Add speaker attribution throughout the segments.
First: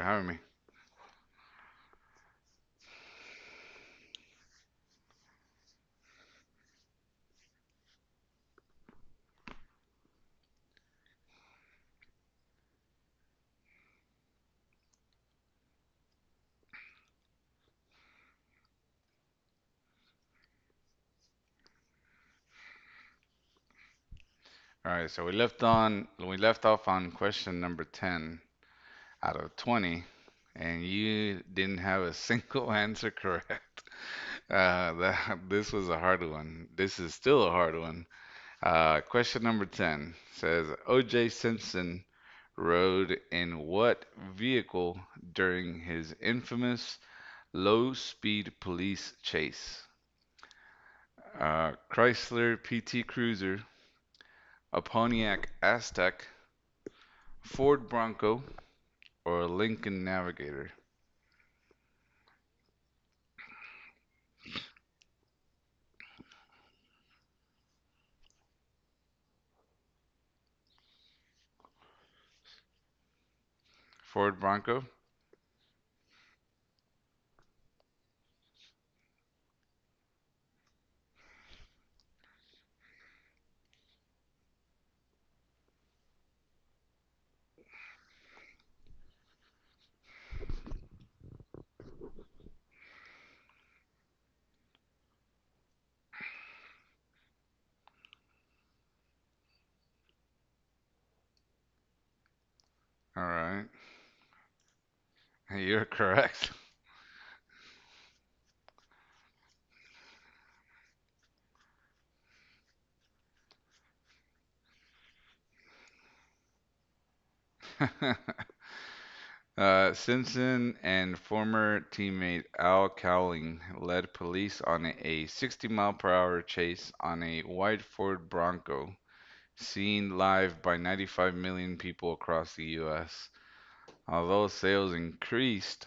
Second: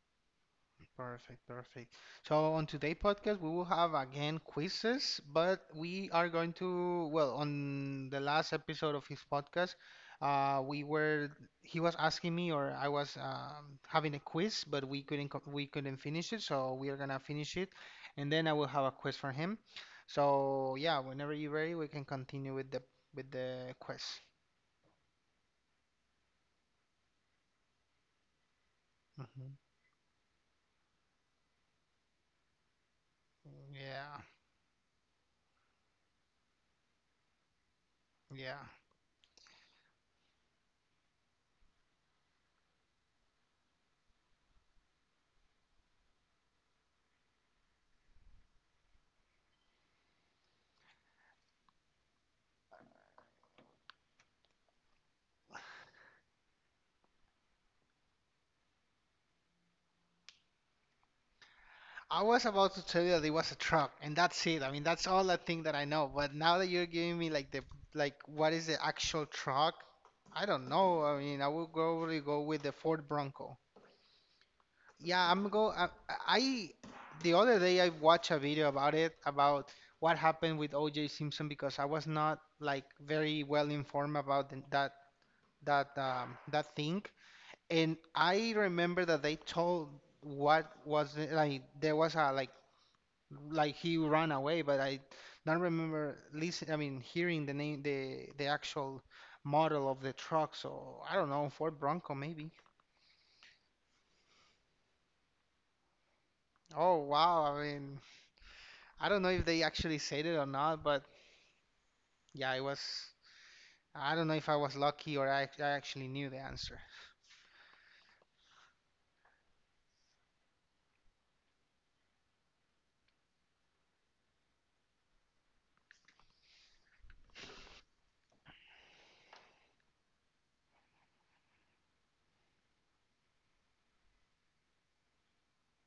Speaker 1: having me.
Speaker 2: Perfect, perfect. So on today's podcast, we will have again quizzes, but we are going to, well, on the last episode of his podcast, we were he was asking me, or I was having a quiz, but we couldn't finish it, so we are gonna finish it, and then I will have a quiz for him. So yeah, whenever you're ready, we can continue with the quiz.
Speaker 1: All right, so we left off on question number 10 out of
Speaker 2: Mhm.
Speaker 1: 20, and you didn't have a single answer correct.
Speaker 2: Yeah,
Speaker 1: This was a hard one. This is still a hard one.
Speaker 2: yeah.
Speaker 1: Question number 10 says O.J. Simpson rode in what vehicle during his infamous low-speed police chase? Chrysler PT Cruiser, a Pontiac Aztec, Ford Bronco, or Lincoln Navigator?
Speaker 2: I was about to tell you that it was a truck, and that's it. I mean, that's all I think that I know. But now that you're giving me, like, the like what is the actual truck, I don't know. I mean, I would probably go with the Ford Bronco.
Speaker 1: Ford Bronco?
Speaker 2: Yeah, I'm go. I the other day I watched a video about what happened with O.J. Simpson, because I was not, like, very well informed about the, that that that thing. And I remember that they told, what was it, like there was a, like he ran away, but I don't remember listen I mean hearing the name, the actual model of the truck. So I don't know, Ford Bronco maybe.
Speaker 1: All right. You're correct.
Speaker 2: Oh wow, I mean I don't know if they actually said it or not, but yeah, it was I don't know if I was lucky or I actually knew the answer.
Speaker 1: Simpson and former teammate Al Cowling led police on a 60 mile per hour chase on a white Ford Bronco, seen live by 95 million people across the U.S. Although sales increased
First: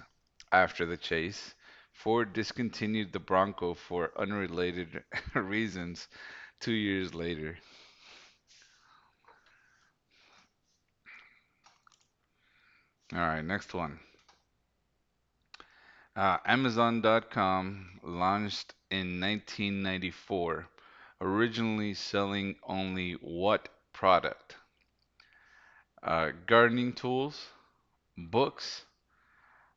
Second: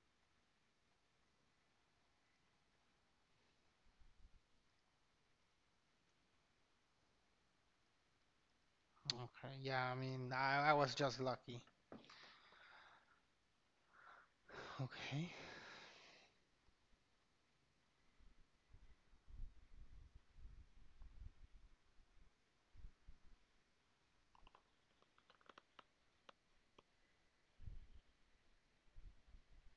Speaker 1: after the chase, Ford discontinued the Bronco for unrelated reasons 2 years later.
Speaker 2: Okay, yeah, I mean I was just lucky.
Speaker 1: All right, next one.
Speaker 2: Okay.
Speaker 1: Amazon.com launched in 1994, originally selling only what product? Gardening tools, books,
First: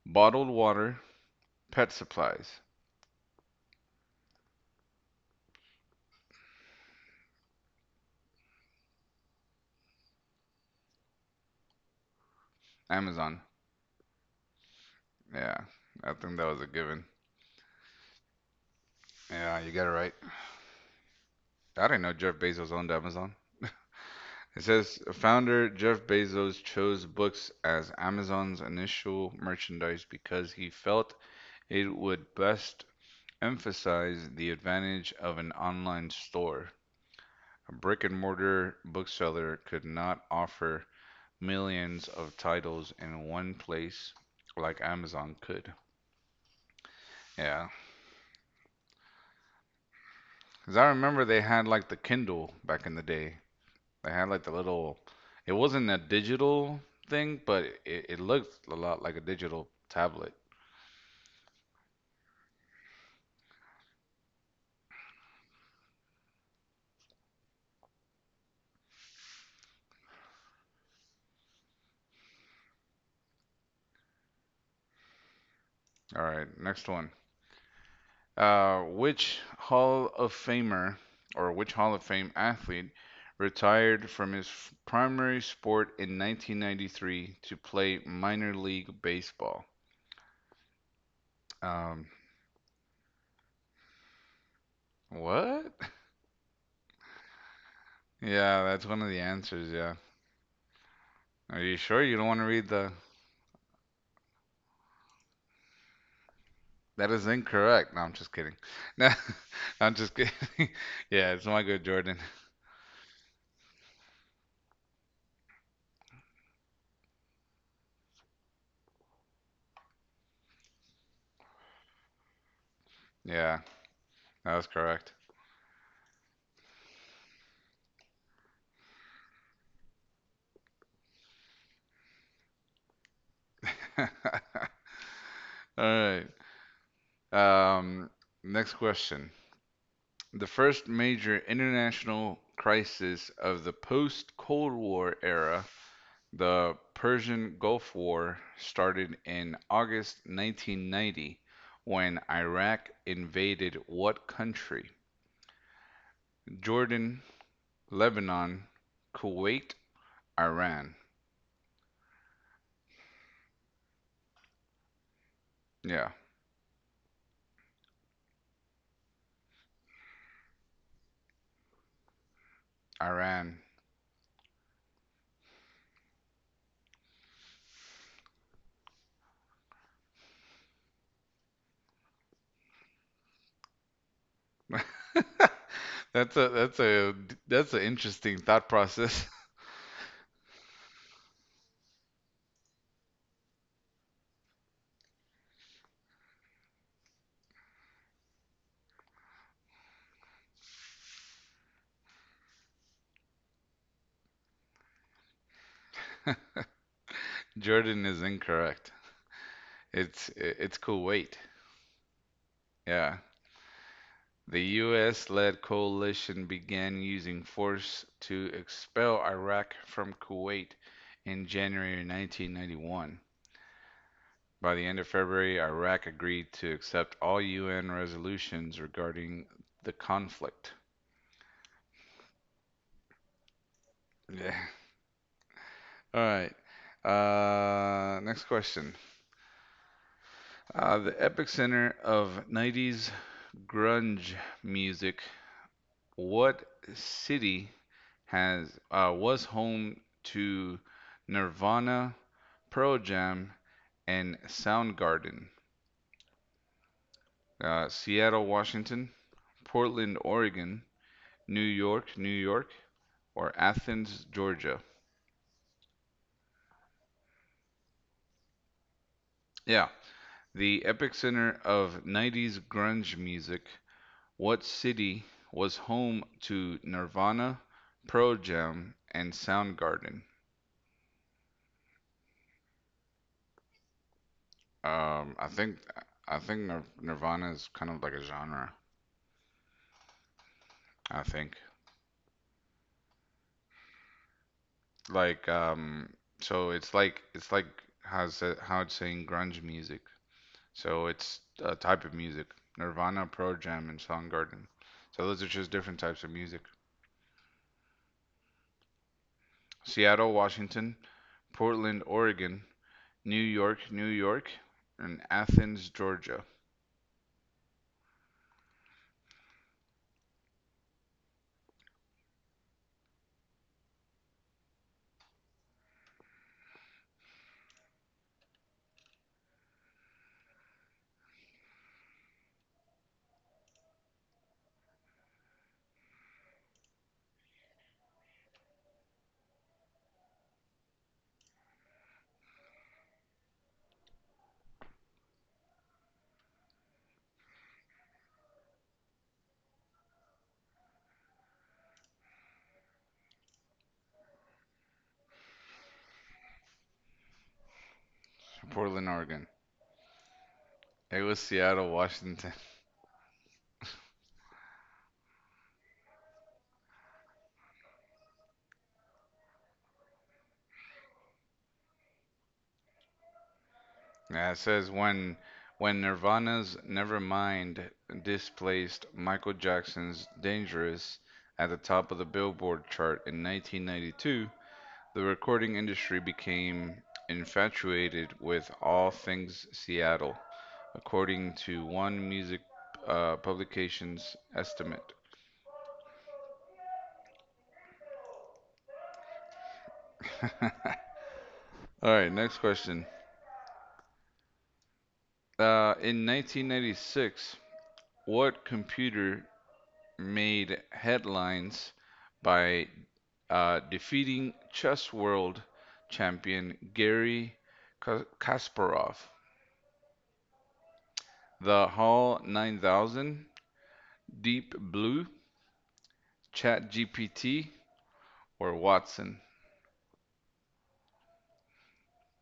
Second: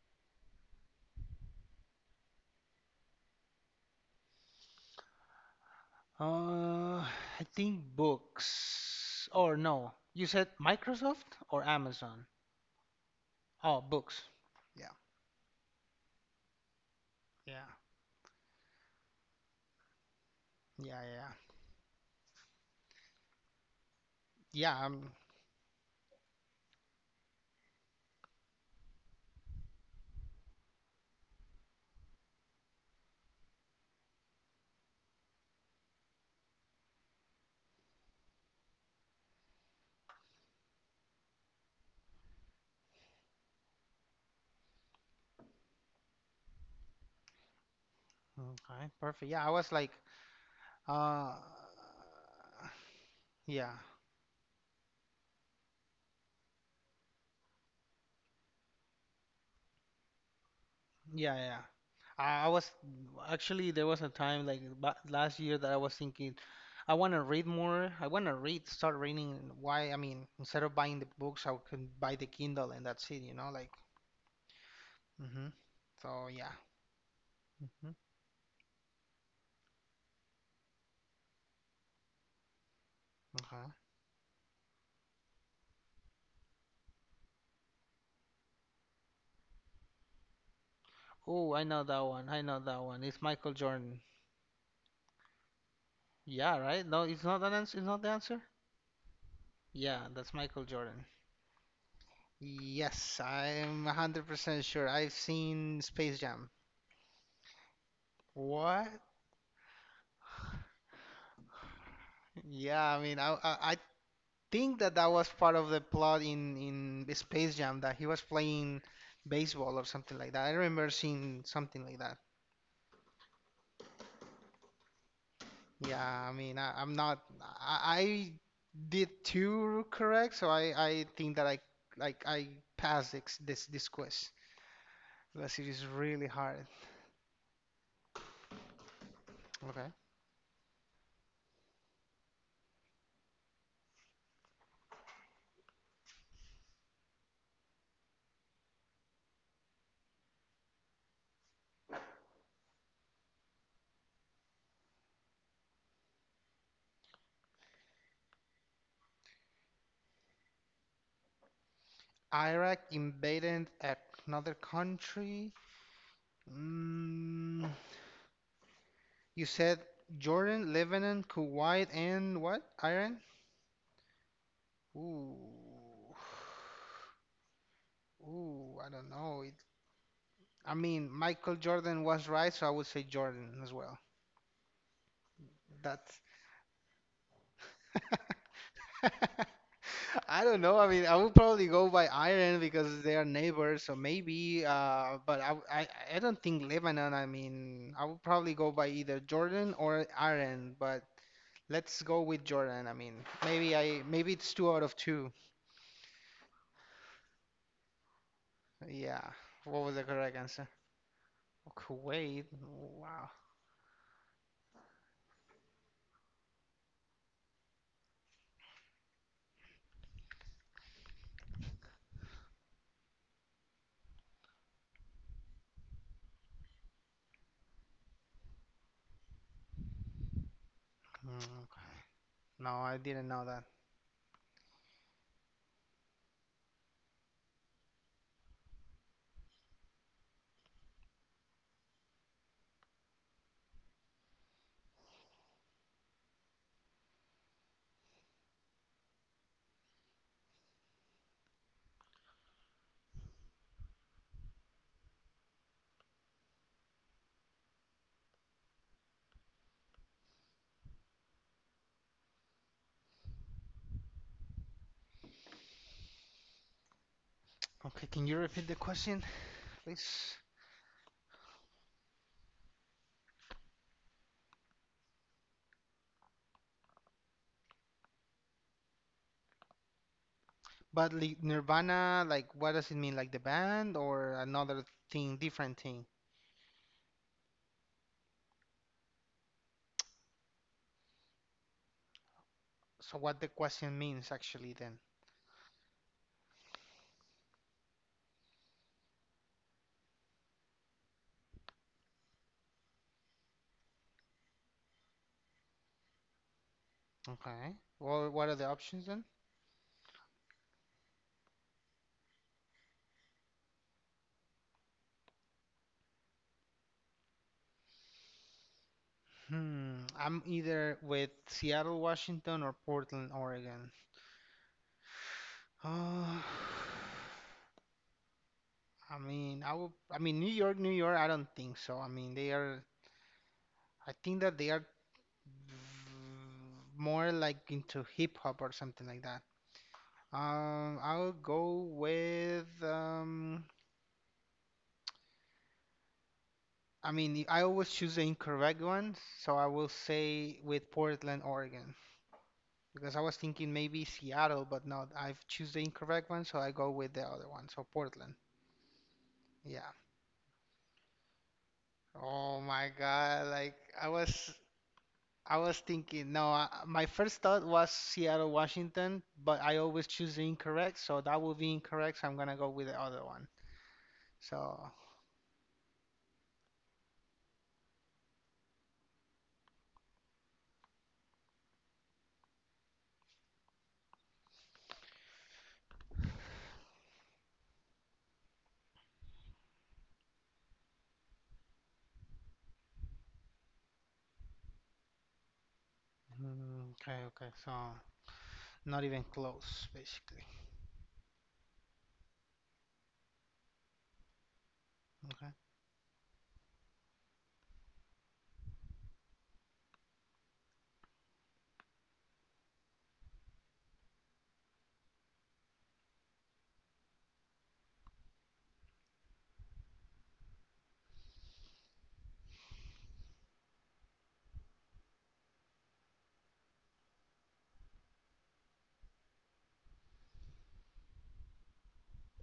Speaker 1: bottled water, pet supplies.
Speaker 2: Uh, I think books. Or no, you said Microsoft or Amazon?
Speaker 1: Amazon.
Speaker 2: Oh, books. Yeah,
Speaker 1: Yeah, I think that was a given.
Speaker 2: yeah,
Speaker 1: Yeah, you got it right.
Speaker 2: yeah, yeah,
Speaker 1: I didn't know Jeff Bezos owned Amazon. It
Speaker 2: yeah.
Speaker 1: says
Speaker 2: I'm
Speaker 1: founder Jeff Bezos chose books as Amazon's initial merchandise because he felt it would best emphasized the advantage of an online store. A brick and mortar bookseller could not offer millions of titles in one place like Amazon could. Yeah.
Speaker 2: Okay, perfect. Yeah, I was like,
Speaker 1: Because I remember
Speaker 2: uh,
Speaker 1: they had like the Kindle back in the day.
Speaker 2: yeah,
Speaker 1: They had like the little, it wasn't a digital thing, but it looked a lot like a digital tablet.
Speaker 2: yeah, yeah. I was actually, there was a time like ba last year that I was thinking, I want to read more. I want to read, start reading. Why? I mean, instead of buying the books, I can buy the Kindle and that's it. You know, like. Hmm.
Speaker 1: All
Speaker 2: So
Speaker 1: right,
Speaker 2: yeah.
Speaker 1: next one. Uh, which Hall of Famer which Hall of Fame athlete
Speaker 2: Okay.
Speaker 1: retired from his primary sport in 1993 to play minor league baseball?
Speaker 2: Oh, I know that
Speaker 1: Um,
Speaker 2: one. I know that one. It's Michael Jordan.
Speaker 1: what?
Speaker 2: Yeah, right? No, it's not an answer. It's not the answer.
Speaker 1: Yeah, that's one of the answers. Yeah.
Speaker 2: Yeah, that's Michael Jordan.
Speaker 1: Are you sure you don't want to read the?
Speaker 2: Yes, I'm 100% sure. I've seen Space Jam.
Speaker 1: That is incorrect. No, I'm just kidding.
Speaker 2: What?
Speaker 1: No, I'm just kidding. Yeah, it's my good Jordan.
Speaker 2: Yeah, I mean, I think that that was part of the plot in Space Jam, that he was playing baseball or something like that. I remember seeing something like that.
Speaker 1: Yeah, that was correct.
Speaker 2: Yeah, I mean, I'm not. I did two correct, so I think that I, like, I passed this quiz.
Speaker 1: All
Speaker 2: Unless it is really
Speaker 1: right.
Speaker 2: hard.
Speaker 1: Um, Next question.
Speaker 2: Okay.
Speaker 1: The first major international crisis of the post Cold War era, the Persian Gulf War, started in August 1990 when Iraq invaded what country? Jordan, Lebanon, Kuwait, Iran.
Speaker 2: Iraq invaded another country.
Speaker 1: Yeah,
Speaker 2: Mm, you said Jordan, Lebanon, Kuwait, and what? Iran?
Speaker 1: Iran.
Speaker 2: Ooh. Ooh, I don't know. I mean, Michael Jordan was right, so I would say Jordan as well. That's.
Speaker 1: That's a that's a that's an interesting thought process.
Speaker 2: I don't know. I mean, I would probably go by Iran because they are neighbors, so maybe. But I don't think Lebanon. I mean, I would probably go by either Jordan or Iran. But let's go with Jordan. I mean, maybe it's two out of two.
Speaker 1: Jordan is incorrect.
Speaker 2: Yeah. What was the
Speaker 1: It's
Speaker 2: correct answer?
Speaker 1: it's Kuwait.
Speaker 2: Kuwait.
Speaker 1: Yeah.
Speaker 2: Wow.
Speaker 1: The US-led coalition began using force to expel Iraq from Kuwait in January 1991. By the end of February, Iraq agreed to accept all UN resolutions regarding the conflict.
Speaker 2: Mm, okay. No, I didn't know that.
Speaker 1: Yeah. All right. Next question. The epicenter of 90s grunge music. What city has was home to Nirvana, Pearl Jam, and Soundgarden? Seattle, Washington, Portland, Oregon, New York, New York, or Athens, Georgia?
Speaker 2: Okay, can you repeat the question,
Speaker 1: Yeah,
Speaker 2: please?
Speaker 1: the epicenter of 90s grunge music. What city was home to Nirvana, Pearl Jam, and Soundgarden?
Speaker 2: But like Nirvana, like what does it mean? Like the band or another
Speaker 1: Um,
Speaker 2: thing,
Speaker 1: I think
Speaker 2: different thing?
Speaker 1: I think Nir- Nirvana is kind of like a genre. I think
Speaker 2: So what the question means actually then?
Speaker 1: like um, so it's like how it's saying grunge music. So it's a type of music. Nirvana, Pearl Jam, and Soundgarden. So those are just different types of music.
Speaker 2: Okay. Well, what are the options then?
Speaker 1: Seattle, Washington, Portland, Oregon, New York, New York, and Athens, Georgia.
Speaker 2: Hmm. I'm either with Seattle, Washington or Portland, Oregon. Oh, I mean, I mean, New York, New York, I don't think so. I mean, I think that they are more, like, into hip hop or something like that. I'll go with I mean, I always choose the incorrect one, so I will say with Portland, Oregon, because I was thinking maybe Seattle, but no, I've choose the incorrect one, so I go with the other one, so Portland.
Speaker 1: Portland, Oregon.
Speaker 2: Yeah.
Speaker 1: It was Seattle, Washington.
Speaker 2: Oh my God, like I was I was thinking, no, my first thought was Seattle, Washington, but I always choose the incorrect, so that will be incorrect, so I'm gonna go with the other one.
Speaker 1: Yeah, it says
Speaker 2: So,
Speaker 1: when Nirvana's Nevermind displaced Michael Jackson's Dangerous at the top of the Billboard chart in 1992, the recording industry became infatuated with all things Seattle, according to one music publication's estimate.
Speaker 2: mm, okay, okay, so not even close, basically.
Speaker 1: All right, next question.
Speaker 2: Okay.
Speaker 1: In 1996, what computer made headlines by defeating chess world champion Gary Kasparov? The HAL 9000, Deep Blue, ChatGPT, or Watson?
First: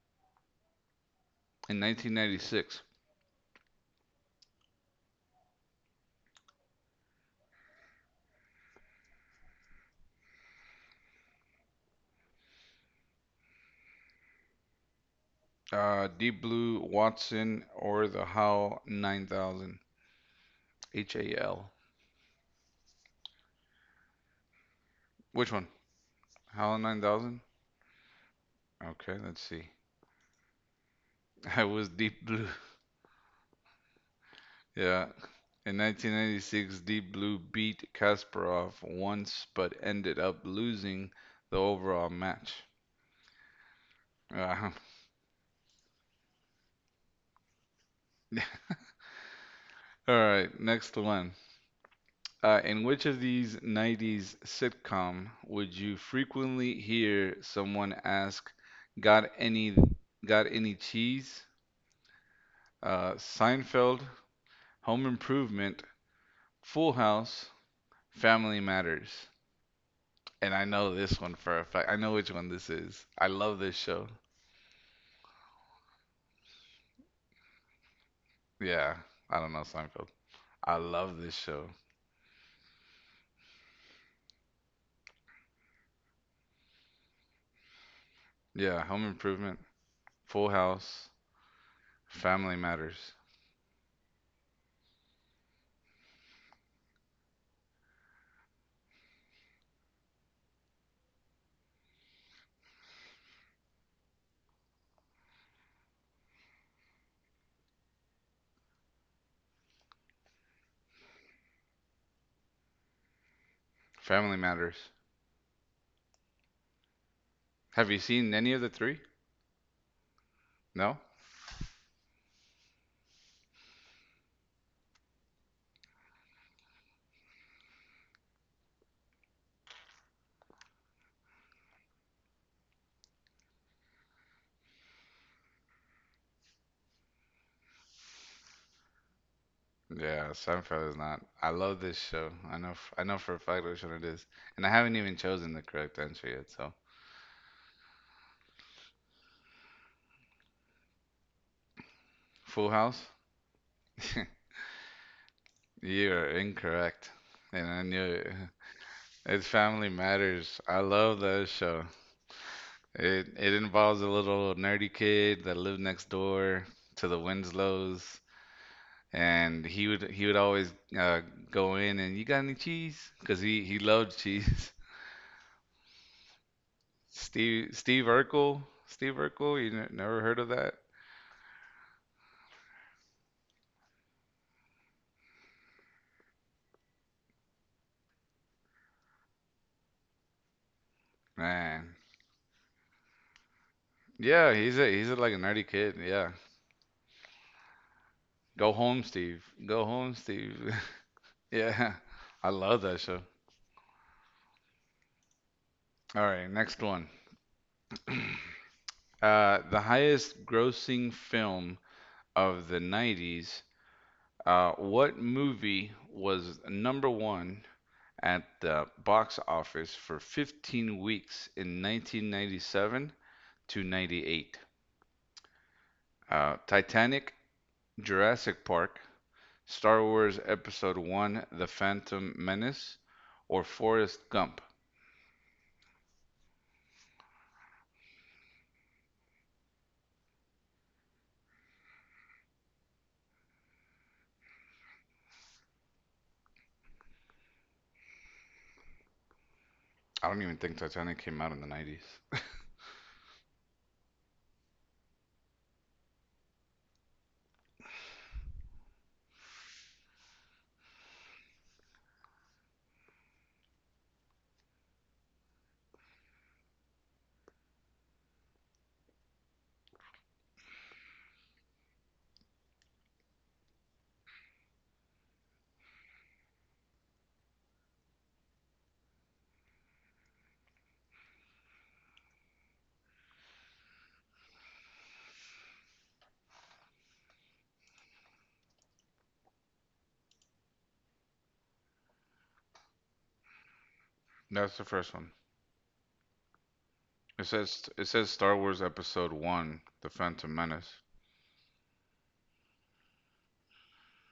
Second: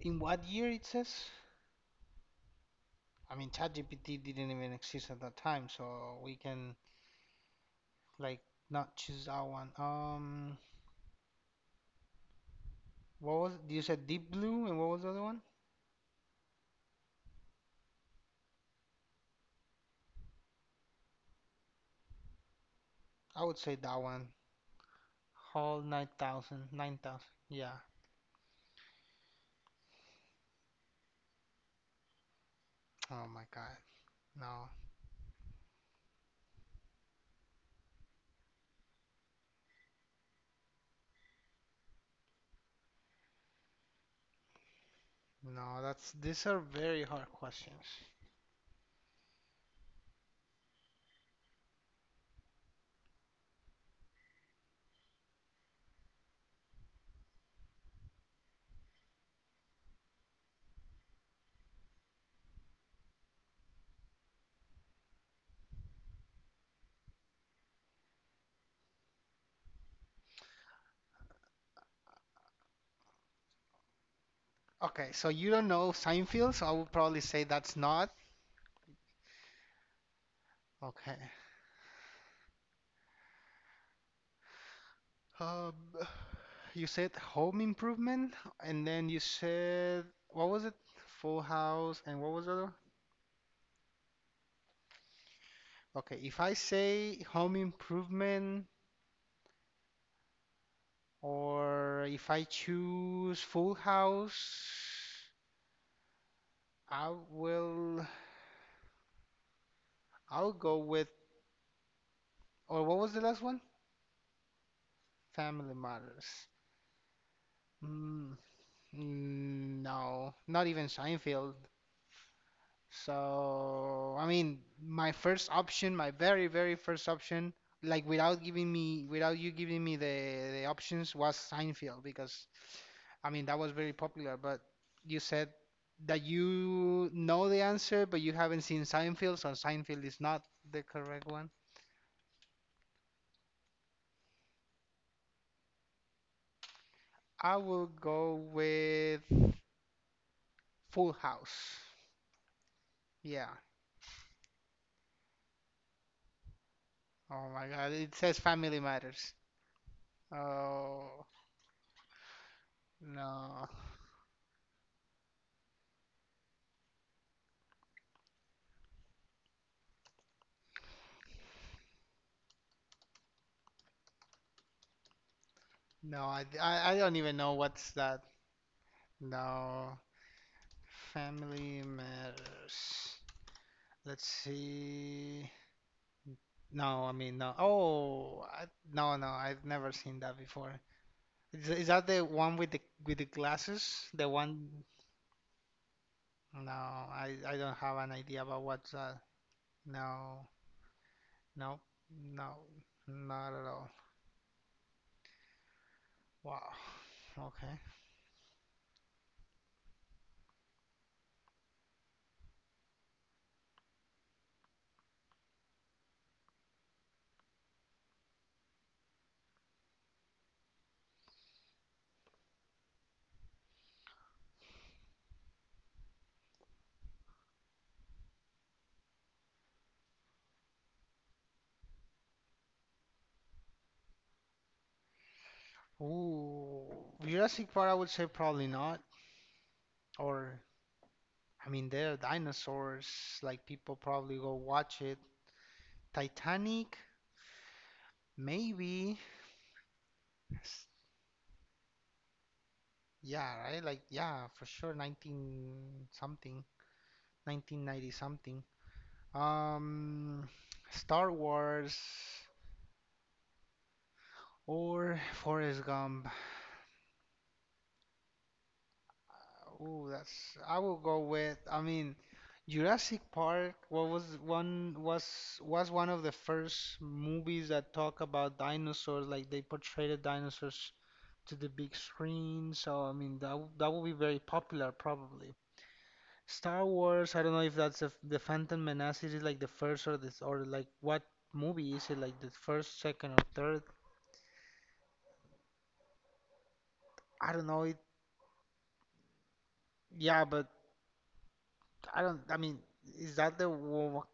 Speaker 2: In what year it says?
Speaker 1: In 1996,
Speaker 2: I mean, ChatGPT didn't even exist at that time, so we can, like, not choose that one. What was, you said Deep Blue and what was the other one?
Speaker 1: Deep Blue, Watson, or the HAL 9000, HAL.
Speaker 2: I would say that one.
Speaker 1: Which one?
Speaker 2: Hall 9000,
Speaker 1: HAL
Speaker 2: 9000.
Speaker 1: 9000?
Speaker 2: Yeah.
Speaker 1: Okay, let's see. I was Deep Blue.
Speaker 2: Oh my God. No,
Speaker 1: Yeah, in 1996, Deep Blue beat Kasparov once but ended up losing the overall match. Uh,
Speaker 2: no, that's these are very hard questions.
Speaker 1: all right, next one. In which of these 90s sitcom would you frequently hear someone ask, "Got any got any cheese?" Seinfeld, Home Improvement, Full House, Family Matters. And I know this one for a fact. I know which one this is. I love this show.
Speaker 2: Okay, so you don't know Seinfeld, so I would probably say that's not.
Speaker 1: Yeah, I don't know Seinfeld. I
Speaker 2: Okay.
Speaker 1: love this show.
Speaker 2: Um, you said Home Improvement,
Speaker 1: Yeah,
Speaker 2: and
Speaker 1: Home
Speaker 2: then you
Speaker 1: Improvement,
Speaker 2: said
Speaker 1: Full
Speaker 2: what was it?
Speaker 1: House,
Speaker 2: Full House, and what was the
Speaker 1: Family
Speaker 2: other?
Speaker 1: Matters.
Speaker 2: Okay, if I say Home Improvement or if I choose Full House, I will I'll go with, or what was the last one?
Speaker 1: Family Matters.
Speaker 2: Family Matters.
Speaker 1: Have you seen
Speaker 2: Mm,
Speaker 1: any of the three?
Speaker 2: mm, no, not even
Speaker 1: No?
Speaker 2: Seinfeld. So, I mean, my first option, my very, very first option, like without you giving me the options, was Seinfeld, because I mean that was very popular. But you said that you know the answer, but you haven't seen Seinfeld, so Seinfeld is
Speaker 1: Yeah,
Speaker 2: not the
Speaker 1: Seinfeld is not.
Speaker 2: correct one.
Speaker 1: I love this show. I know for a fact which one it is. And I haven't even chosen the correct answer yet, so.
Speaker 2: I will go with Full House.
Speaker 1: Full House?
Speaker 2: Yeah.
Speaker 1: You're incorrect.
Speaker 2: Oh
Speaker 1: And
Speaker 2: my
Speaker 1: I
Speaker 2: God,
Speaker 1: knew
Speaker 2: it
Speaker 1: it.
Speaker 2: says Family Matters.
Speaker 1: It's Family Matters. I love
Speaker 2: Oh
Speaker 1: that show. It
Speaker 2: no.
Speaker 1: involves a little nerdy kid that lived next door to the Winslows, and he would always uh, go in and you got any cheese? Cause he loved cheese.
Speaker 2: No, I don't even know
Speaker 1: Steve
Speaker 2: what's
Speaker 1: Steve
Speaker 2: that.
Speaker 1: Urkel, Steve Urkel, you n
Speaker 2: No,
Speaker 1: never heard of that?
Speaker 2: family matters. Let's see. No, I mean no. Oh, no, no, I've never seen that before. Is
Speaker 1: Man,
Speaker 2: that the one with the glasses? The
Speaker 1: yeah, he's
Speaker 2: one?
Speaker 1: a he's a, like a nerdy kid. Yeah,
Speaker 2: No, I don't have an idea about
Speaker 1: go
Speaker 2: what's
Speaker 1: home,
Speaker 2: that.
Speaker 1: Steve. Go home,
Speaker 2: No,
Speaker 1: Steve.
Speaker 2: no,
Speaker 1: Yeah, I
Speaker 2: no,
Speaker 1: love that show.
Speaker 2: not at all.
Speaker 1: All right,
Speaker 2: Wow.
Speaker 1: next one.
Speaker 2: Okay.
Speaker 1: The highest grossing film of the 90s. What movie was number one at the box office for 15 weeks in 1997 to 98? Titanic, Jurassic Park, Star Wars Episode 1, The Phantom Menace, or Forrest Gump?
Speaker 2: Ooh, Jurassic Park, I would say probably not, or I mean, they are dinosaurs. Like people probably go watch it. Titanic, maybe.
Speaker 1: I don't even think
Speaker 2: S-
Speaker 1: Titanic came out in the 90s.
Speaker 2: Yeah, right? Like yeah, for sure. 19 something, 1990-something. Um, Star Wars or Forrest Gump. Oh, that's. I will go with. I mean, Jurassic Park. What was one of the first movies that talk about dinosaurs. Like they portrayed the dinosaurs to the big screen. So I mean that will be very popular probably. Star Wars, I don't know if that's the Phantom Menace. Is it like the first or this or like what movie is it, like the first, second or third?
Speaker 1: That's the first one. It
Speaker 2: I don't know
Speaker 1: says
Speaker 2: it.
Speaker 1: it says Star Wars Episode 1, The
Speaker 2: Yeah,
Speaker 1: Phantom
Speaker 2: but
Speaker 1: Menace.
Speaker 2: I don't. I mean, is that the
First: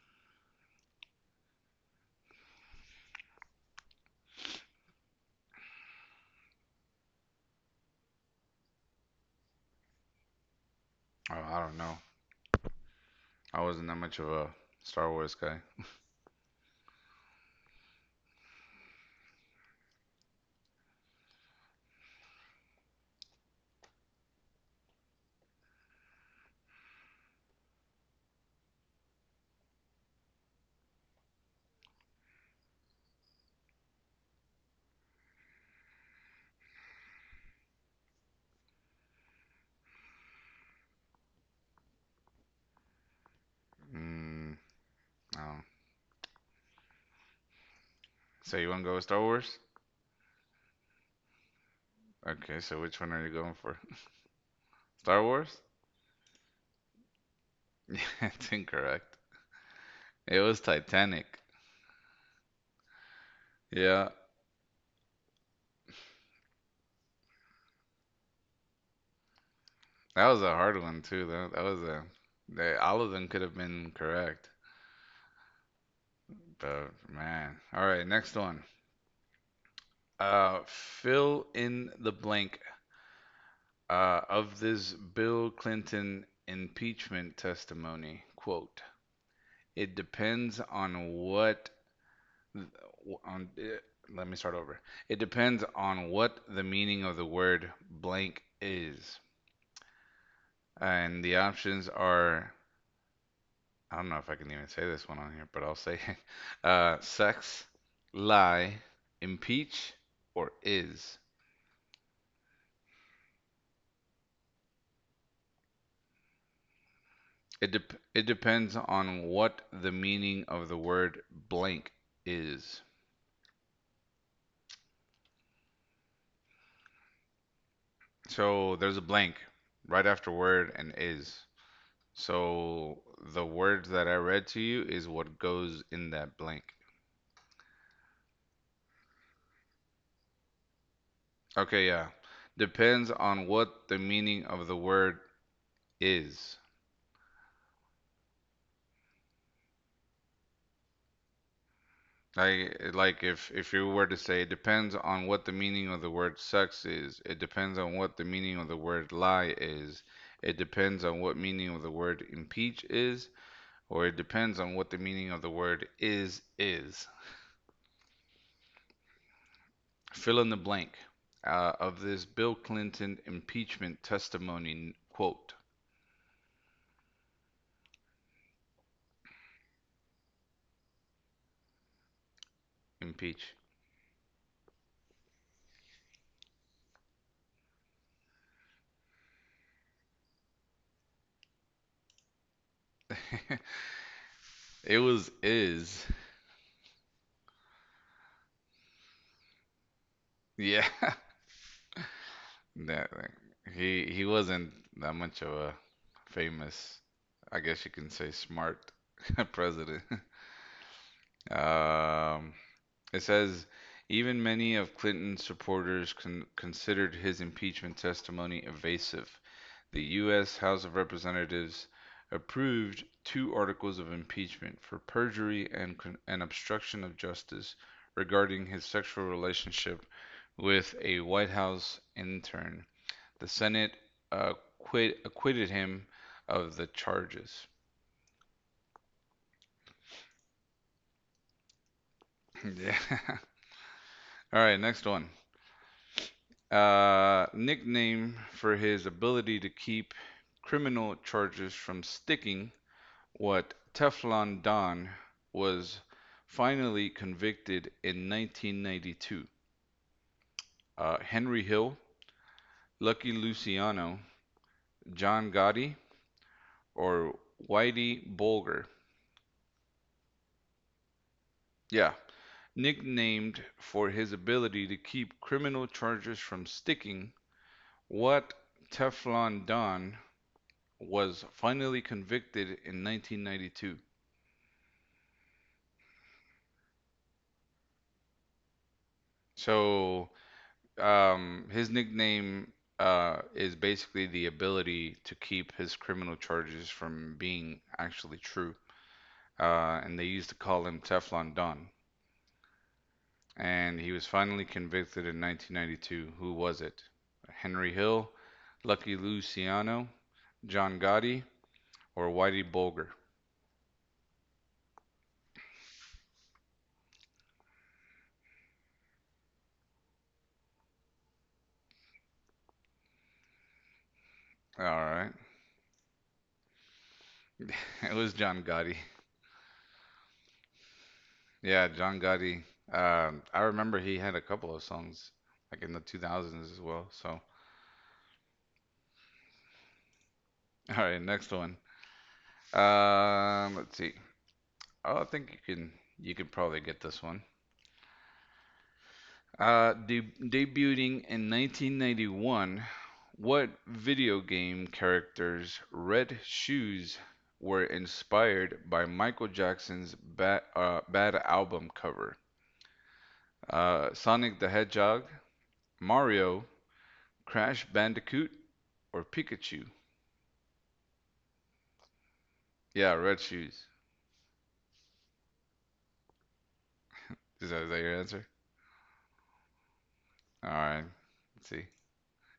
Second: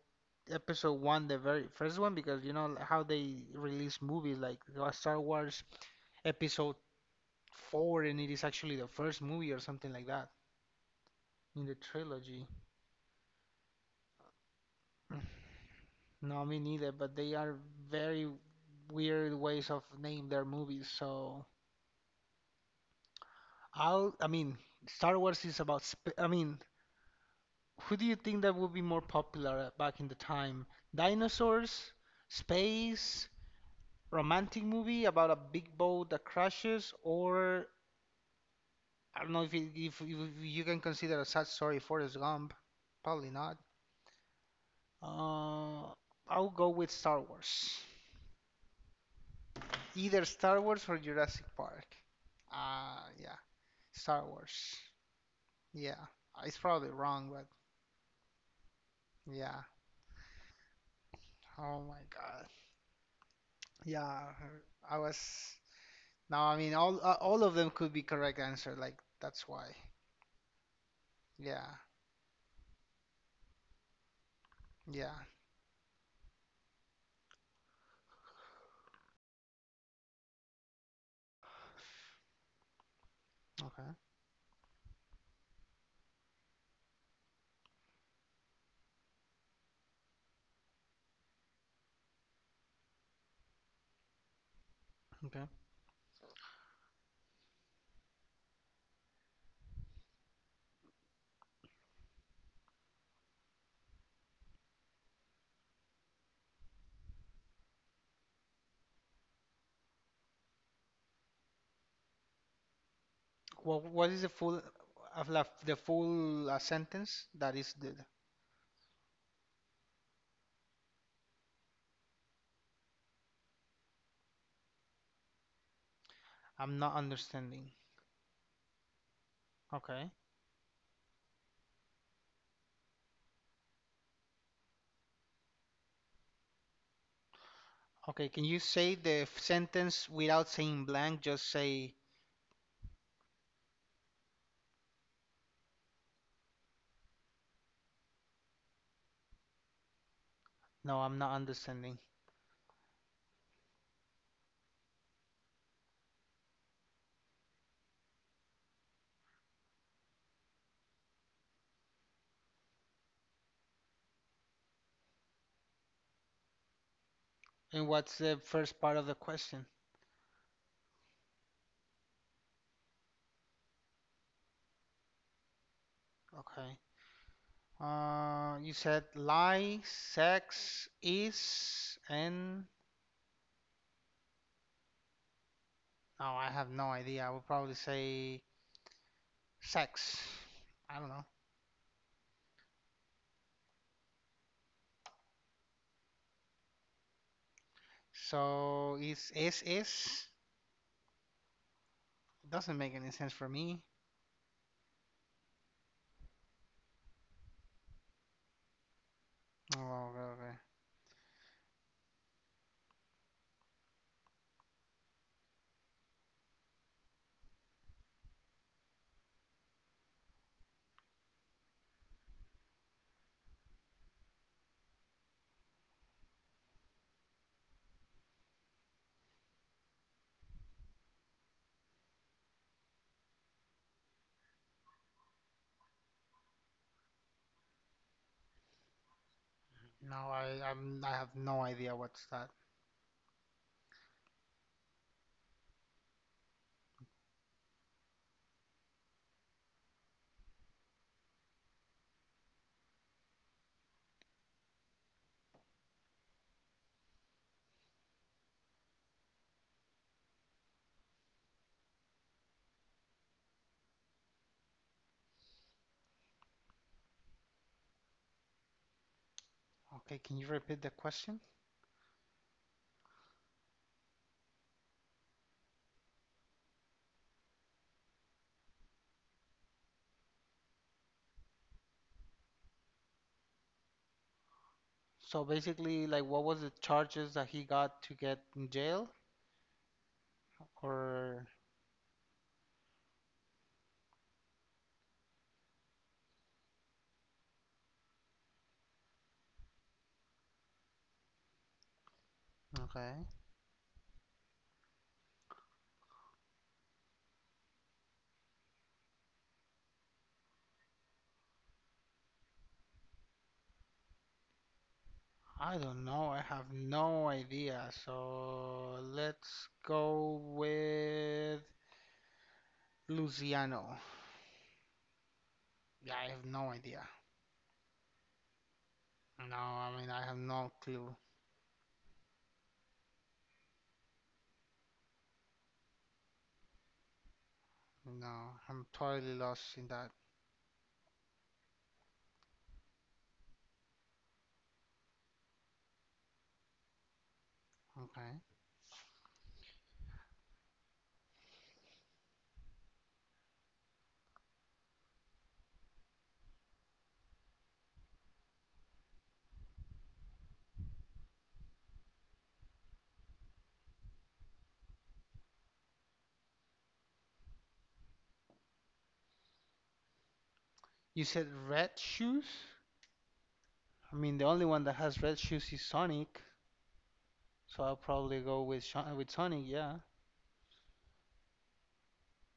Speaker 2: episode one, the very first one? Because you know how they release movies, like there was Star Wars Episode Four, and it is actually the first movie or something like that
Speaker 1: Oh, I
Speaker 2: in the
Speaker 1: don't know.
Speaker 2: trilogy.
Speaker 1: I wasn't that much of a Star Wars guy.
Speaker 2: No, me neither, but they are very weird ways of name their movies. So I mean, Star Wars is about sp I mean, who do you think that would be more popular back in the time? Dinosaurs, space, romantic movie about a big boat that crashes, or I don't know if it, if you can consider a sad story Forrest Gump. Probably not.
Speaker 1: Mm, I don't know.
Speaker 2: Uh, I'll go with Star Wars.
Speaker 1: So you want to go with Star Wars?
Speaker 2: Either Star Wars or Jurassic Park.
Speaker 1: Okay, so which one are you
Speaker 2: Yeah.
Speaker 1: going for?
Speaker 2: Star Wars.
Speaker 1: Star Wars?
Speaker 2: Yeah, it's probably wrong, but
Speaker 1: Yeah, it's incorrect.
Speaker 2: yeah.
Speaker 1: It was Titanic.
Speaker 2: Oh my God.
Speaker 1: Yeah,
Speaker 2: Yeah, I was. No, I mean all of them could be correct answer. Like that's why.
Speaker 1: that was a hard one too. That that
Speaker 2: Yeah,
Speaker 1: was a they, all of them could have been correct,
Speaker 2: yeah.
Speaker 1: but man. All right, next one. Fill in the blank
Speaker 2: Okay.
Speaker 1: of this Bill Clinton impeachment testimony. Quote: It depends on what on it, Let me start over. It
Speaker 2: Okay.
Speaker 1: depends on what the meaning of the word blank is. And the options are, I don't know if I can even say this one on here, but I'll say it. Sex, lie, impeach, or is.
Speaker 2: Well, what is the full sentence? That is the
Speaker 1: It depends on what the meaning of the word blank is.
Speaker 2: I'm not understanding.
Speaker 1: So there's a blank right
Speaker 2: Okay.
Speaker 1: after word and is. So the word that I read to you is what goes in that blank.
Speaker 2: Okay. Can you say the sentence without saying blank? Just
Speaker 1: Okay,
Speaker 2: say
Speaker 1: yeah. Depends on what the meaning of the word is.
Speaker 2: no. I'm not understanding.
Speaker 1: Like if you were to say it depends on what the meaning of the word sex is, it depends on what the meaning of the word lie is, it depends on what meaning of the word impeach is, or it depends on what the meaning of the word is is.
Speaker 2: And what's the first part of the question?
Speaker 1: Fill in the blank of this Bill Clinton impeachment testimony quote.
Speaker 2: Okay. You said lie, sex, is, and
Speaker 1: Impeach.
Speaker 2: oh, I have no idea. I would probably say sex. I don't know.
Speaker 1: It was is.
Speaker 2: So is
Speaker 1: Yeah.
Speaker 2: doesn't make
Speaker 1: That
Speaker 2: any sense for
Speaker 1: like,
Speaker 2: me.
Speaker 1: he wasn't that much of a famous, I guess you can say smart
Speaker 2: Oh,
Speaker 1: president.
Speaker 2: okay, okay.
Speaker 1: Um, it says even many of Clinton's supporters considered his impeachment testimony evasive. The U.S. House of Representatives approved two articles of impeachment for perjury and obstruction of justice regarding his sexual relationship with a White House intern. The Senate acquitted him of the charges.
Speaker 2: No, I have no idea what's that.
Speaker 1: Yeah. All right, next one. Nickname for his ability to keep criminal charges from sticking, what Teflon Don was finally convicted in 1992? Henry Hill, Lucky Luciano, John Gotti, or Whitey Bulger?
Speaker 2: Okay, can you repeat the question?
Speaker 1: Yeah, nicknamed for his ability to keep criminal charges from sticking. What Teflon Don was finally convicted in 1992?
Speaker 2: So basically, like, what was the charges that he got to get in jail?
Speaker 1: So
Speaker 2: Or
Speaker 1: His nickname is basically the ability to keep his criminal charges from being actually true. And they used to call him Teflon Don.
Speaker 2: okay.
Speaker 1: And he was finally convicted in 1992. Who was it? Henry Hill, Lucky Luciano, John Gotti, or Whitey Bulger?
Speaker 2: I don't know. I have no idea. So let's go with Luciano.
Speaker 1: All right.
Speaker 2: Yeah, I have no idea.
Speaker 1: It was John Gotti.
Speaker 2: No, I mean, I have no clue.
Speaker 1: Yeah, John Gotti. I remember he had a couple of songs like in the 2000s as well. So, all
Speaker 2: No, I'm totally lost in that.
Speaker 1: right, next one. Let's see. Oh, I think you could probably get this one.
Speaker 2: Okay.
Speaker 1: De Debuting in 1991, what video game characters' red shoes were inspired by Michael Jackson's Bad album cover? Sonic the Hedgehog, Mario, Crash Bandicoot, or Pikachu?
Speaker 2: You said red shoes?
Speaker 1: Yeah, red shoes.
Speaker 2: I mean, the only one that has red shoes is Sonic. So
Speaker 1: Is
Speaker 2: I'll
Speaker 1: that your
Speaker 2: probably
Speaker 1: answer?
Speaker 2: go with Shon with Sonic, yeah.
Speaker 1: All right. Let's see.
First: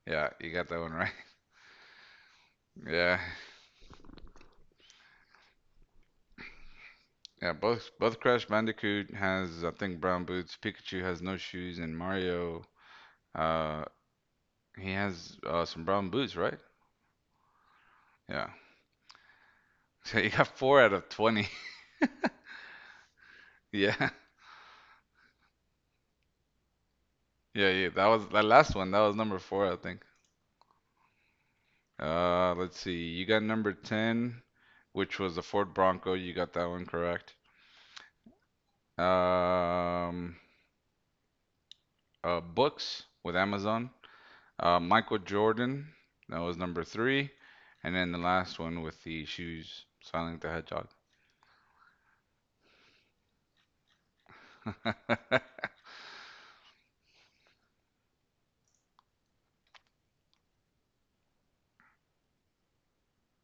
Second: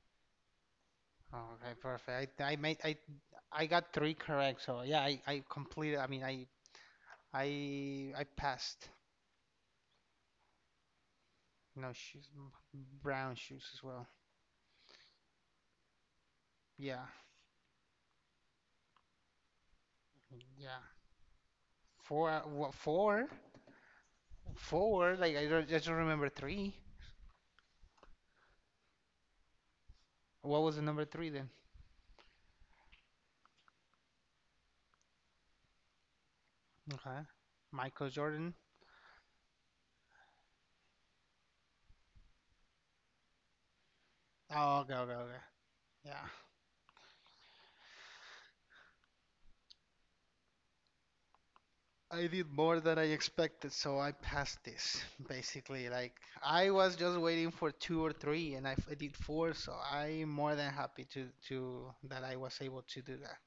Speaker 1: Yeah, you got that one right.
Speaker 2: Okay, perfect. I made
Speaker 1: Yeah.
Speaker 2: I got three correct. So yeah, I completed. I mean, I
Speaker 1: Yeah, both
Speaker 2: I
Speaker 1: both
Speaker 2: I
Speaker 1: Crash
Speaker 2: passed.
Speaker 1: Bandicoot has I think brown boots. Pikachu has no shoes,
Speaker 2: No
Speaker 1: and
Speaker 2: shoes,
Speaker 1: Mario,
Speaker 2: brown shoes as
Speaker 1: uh,
Speaker 2: well.
Speaker 1: he has some brown boots, right?
Speaker 2: Yeah,
Speaker 1: Yeah. So you got
Speaker 2: yeah.
Speaker 1: four out of 20.
Speaker 2: Four, what, four,
Speaker 1: Yeah,
Speaker 2: four. Like I don't, I just remember three.
Speaker 1: yeah, yeah. That was that last one. That was number four, I think.
Speaker 2: What was the number three then?
Speaker 1: Let's see. You got number ten, which was the Ford Bronco. You got that one
Speaker 2: Okay,
Speaker 1: correct.
Speaker 2: Michael Jordan.
Speaker 1: Um, Books with Amazon.
Speaker 2: Oh, okay, okay,
Speaker 1: Michael
Speaker 2: okay.
Speaker 1: Jordan.
Speaker 2: Yeah,
Speaker 1: That was number three, and then the last one with the shoes, Silent the Hedgehog.
Speaker 2: I did more than I expected, so I passed this.
Speaker 1: That
Speaker 2: Basically, like I was just waiting for two or three, and I did four, so I'm more than happy to that I was able to do that.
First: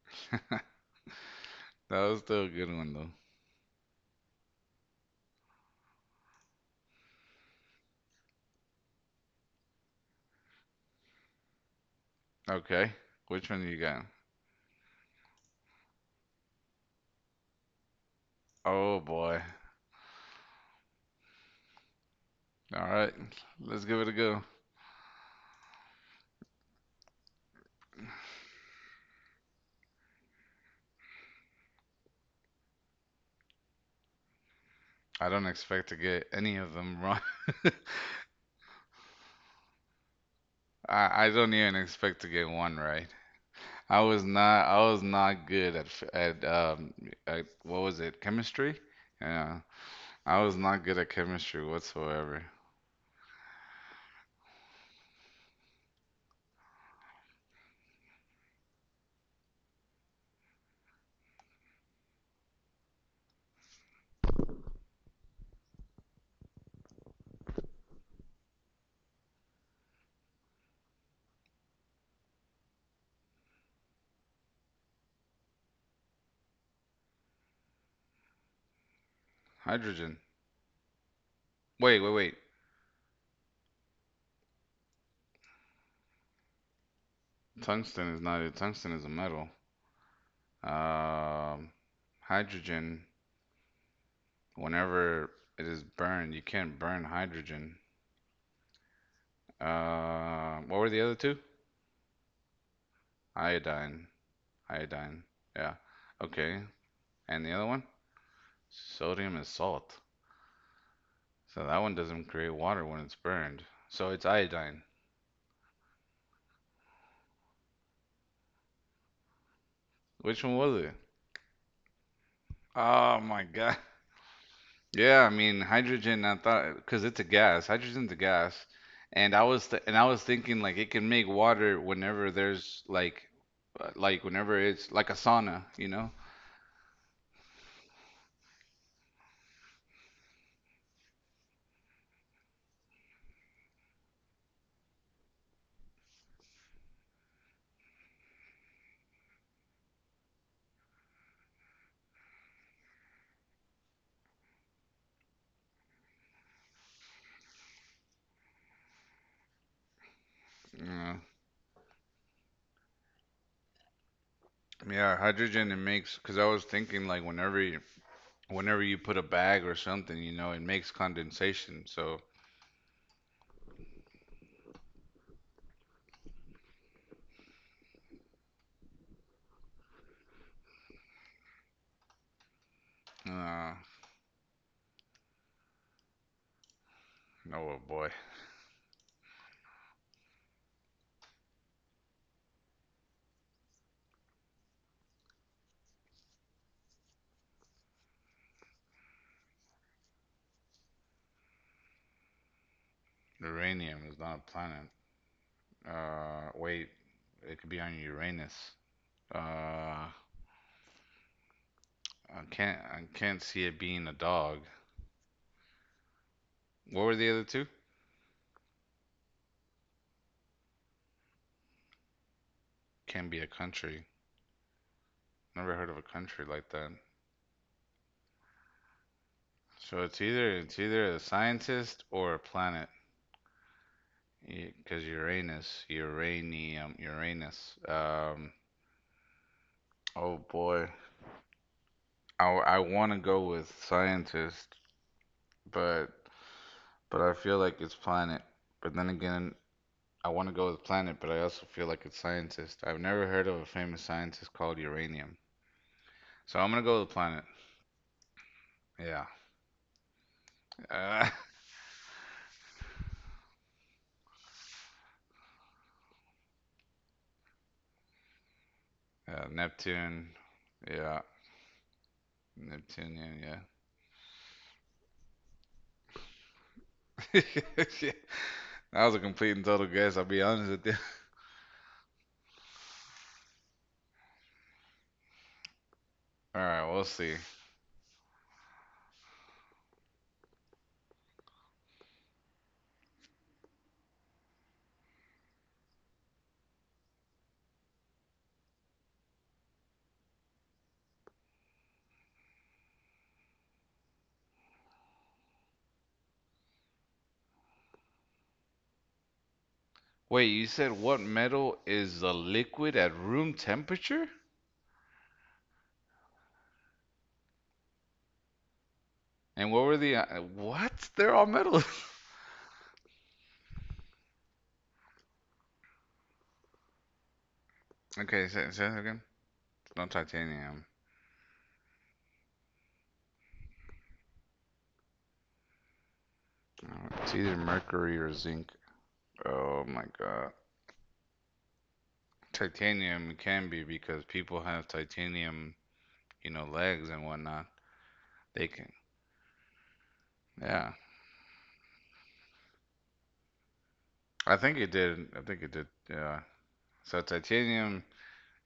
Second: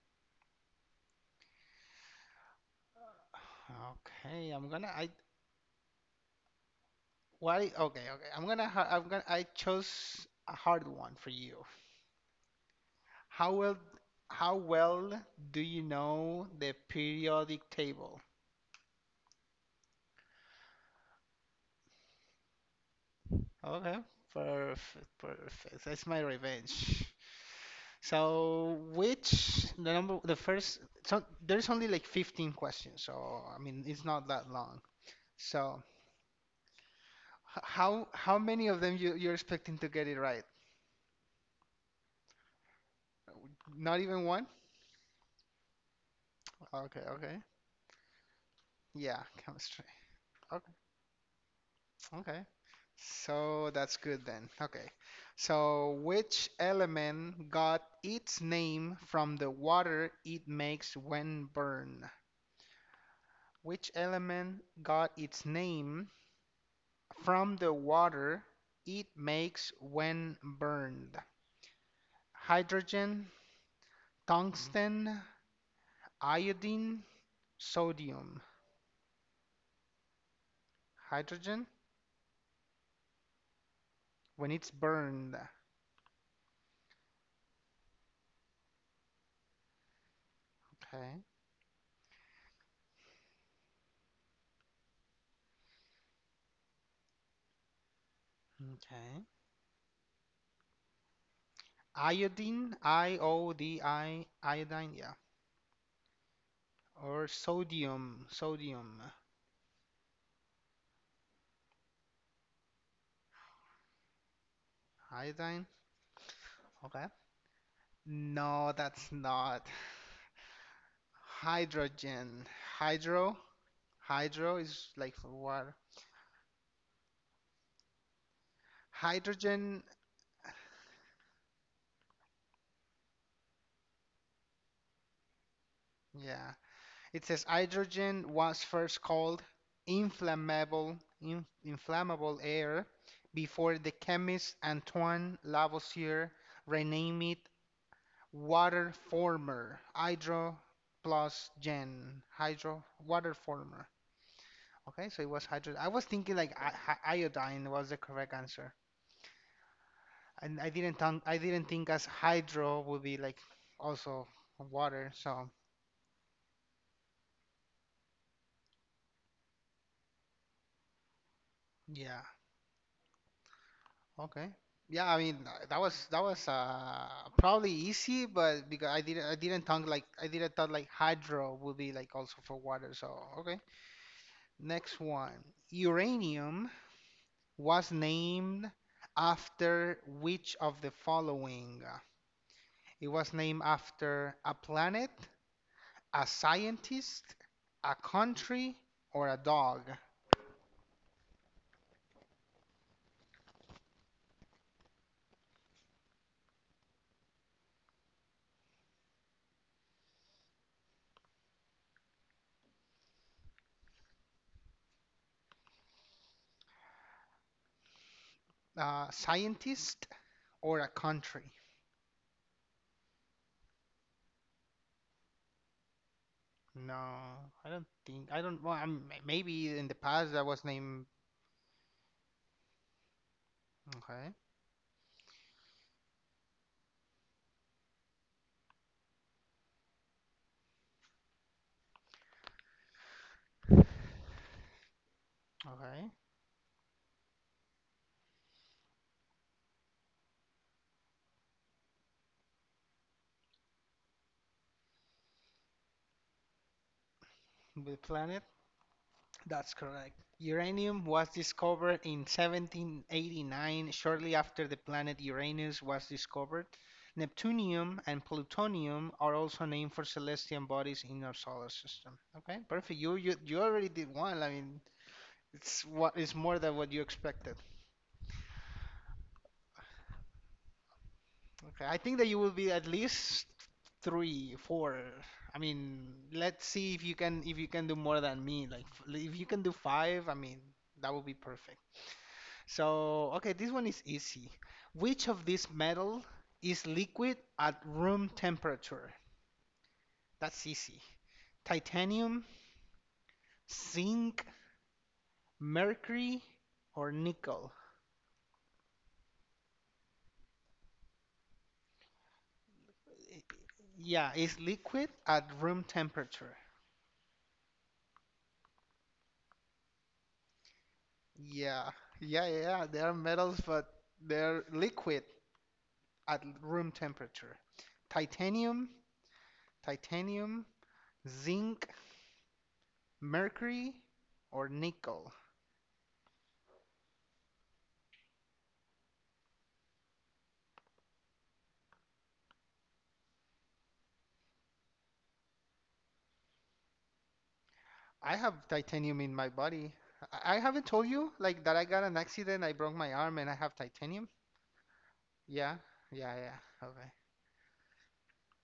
Speaker 1: was still a good one though.
Speaker 2: Okay, I'm gonna. I What? Okay, okay. I'm gonna. I chose a hard one for you.
Speaker 1: Okay, which
Speaker 2: How
Speaker 1: one you
Speaker 2: well?
Speaker 1: got?
Speaker 2: How well do you know the periodic table?
Speaker 1: Oh boy. All right, let's
Speaker 2: Okay,
Speaker 1: give it a go.
Speaker 2: perfect, perfect. That's my revenge. So, which the number? The first. So there's only like 15 questions. So I mean, it's not that long.
Speaker 1: I don't
Speaker 2: So
Speaker 1: expect to get any of them wrong.
Speaker 2: h- how how many of them you're expecting to get it right?
Speaker 1: I don't even expect to get one right.
Speaker 2: Not even one?
Speaker 1: I was not good at at
Speaker 2: Okay, okay.
Speaker 1: at, what was it, chemistry?
Speaker 2: Yeah,
Speaker 1: Yeah,
Speaker 2: chemistry.
Speaker 1: I was
Speaker 2: Okay.
Speaker 1: not good at chemistry whatsoever.
Speaker 2: Okay. So that's good then. Okay. So which element got its name from the water it makes when burned? Which element got its name from the water it makes when burned? Hydrogen, tungsten, iodine, sodium.
Speaker 1: Hydrogen.
Speaker 2: Hydrogen
Speaker 1: Wait!
Speaker 2: when it's burned.
Speaker 1: Tungsten is not a Tungsten is a metal.
Speaker 2: Okay.
Speaker 1: Um, hydrogen. Whenever it is burned, you can't burn hydrogen.
Speaker 2: Okay.
Speaker 1: What were the other two?
Speaker 2: Iodine, I O D
Speaker 1: Iodine.
Speaker 2: I, iodine, yeah.
Speaker 1: Iodine. Yeah. Okay.
Speaker 2: Or
Speaker 1: And the other one?
Speaker 2: sodium, sodium
Speaker 1: Sodium is salt. So that one doesn't create water when it's burned. So it's iodine.
Speaker 2: iodine. Okay. No, that's not.
Speaker 1: Which one was it?
Speaker 2: Hydrogen.
Speaker 1: Oh
Speaker 2: Hydro.
Speaker 1: my God.
Speaker 2: Hydro is like
Speaker 1: Yeah, I
Speaker 2: for
Speaker 1: mean
Speaker 2: water.
Speaker 1: hydrogen. I thought because it's a gas. Hydrogen's a gas, and
Speaker 2: Hydrogen,
Speaker 1: I was thinking like it can make water whenever there's like whenever it's like a sauna, you know.
Speaker 2: yeah. It says hydrogen was first called inflammable air before the chemist Antoine Lavoisier renamed it water former. Hydro plus gen. Hydro water former. Okay, so it was hydrogen. I was thinking like iodine was the correct answer, and
Speaker 1: Yeah.
Speaker 2: I didn't think as hydro would be like also water.
Speaker 1: Yeah,
Speaker 2: So
Speaker 1: hydrogen it makes because I was thinking like whenever you put a bag or something, you know, it makes condensation. So,
Speaker 2: yeah, okay, yeah. I mean that was that was probably easy, but because I didn't think like I didn't thought like hydro would be like also for water. So okay,
Speaker 1: uh,
Speaker 2: next one. Uranium
Speaker 1: no, oh
Speaker 2: was
Speaker 1: boy,
Speaker 2: named after which of the following? It was named after a planet, a scientist, a country, or a dog?
Speaker 1: uranium is not a planet. Wait, it could be on Uranus. Uh, I can't see it being a dog. What were the other two?
Speaker 2: Scientist or a country?
Speaker 1: Can be a country. Never heard of a country like that.
Speaker 2: No, I don't think. I don't. Well, I'm, maybe in the
Speaker 1: So
Speaker 2: past that was
Speaker 1: it's
Speaker 2: named.
Speaker 1: either a scientist or a planet
Speaker 2: Okay,
Speaker 1: because Uranus, uranium, Uranus. Oh boy. I want to go with scientist, but
Speaker 2: okay.
Speaker 1: but I feel like it's planet. But then again, I want to go with planet, but I also feel like it's scientist. I've never heard of a famous scientist called uranium. So I'm gonna go with planet.
Speaker 2: The planet.
Speaker 1: Yeah.
Speaker 2: That's correct. Uranium
Speaker 1: Uh,
Speaker 2: was discovered in 1789, shortly after the planet Uranus was discovered. Neptunium and plutonium are
Speaker 1: yeah,
Speaker 2: also named for
Speaker 1: Neptune.
Speaker 2: celestial bodies
Speaker 1: Yeah.
Speaker 2: in our solar system. Okay, perfect.
Speaker 1: Neptunian,
Speaker 2: You already did one. I mean, it's what is more than what you
Speaker 1: yeah.
Speaker 2: expected.
Speaker 1: Shit. That was a complete and total guess, I'll be honest with you.
Speaker 2: Okay, I think that you will be at least three, four. I mean,
Speaker 1: All
Speaker 2: let's
Speaker 1: right,
Speaker 2: see
Speaker 1: we'll see.
Speaker 2: if you can do more than me. If you can do five, I mean, that would be perfect. So, okay, this one is easy. Which of these metal is liquid at room temperature? That's easy. Titanium, zinc, mercury, or nickel?
Speaker 1: Wait, you said what metal is a liquid at
Speaker 2: I-
Speaker 1: room temperature?
Speaker 2: Yeah, it's liquid at room temperature.
Speaker 1: And what were the what? They're all metal.
Speaker 2: Yeah, yeah. They are metals, but they're liquid at room temperature.
Speaker 1: Okay, say
Speaker 2: Titanium,
Speaker 1: that again. No
Speaker 2: Titanium,
Speaker 1: titanium.
Speaker 2: zinc, mercury, or nickel.
Speaker 1: No, it's either mercury or zinc. Oh my god. Titanium can be because people have titanium, you know, legs and whatnot.
Speaker 2: I
Speaker 1: They
Speaker 2: have
Speaker 1: can.
Speaker 2: titanium in my body. I haven't
Speaker 1: Yeah.
Speaker 2: told you like that I got an accident, I broke my arm and I have titanium.
Speaker 1: I think it did. I think it
Speaker 2: Yeah,
Speaker 1: did.
Speaker 2: yeah,
Speaker 1: Yeah.
Speaker 2: yeah. Okay.
Speaker 1: So titanium,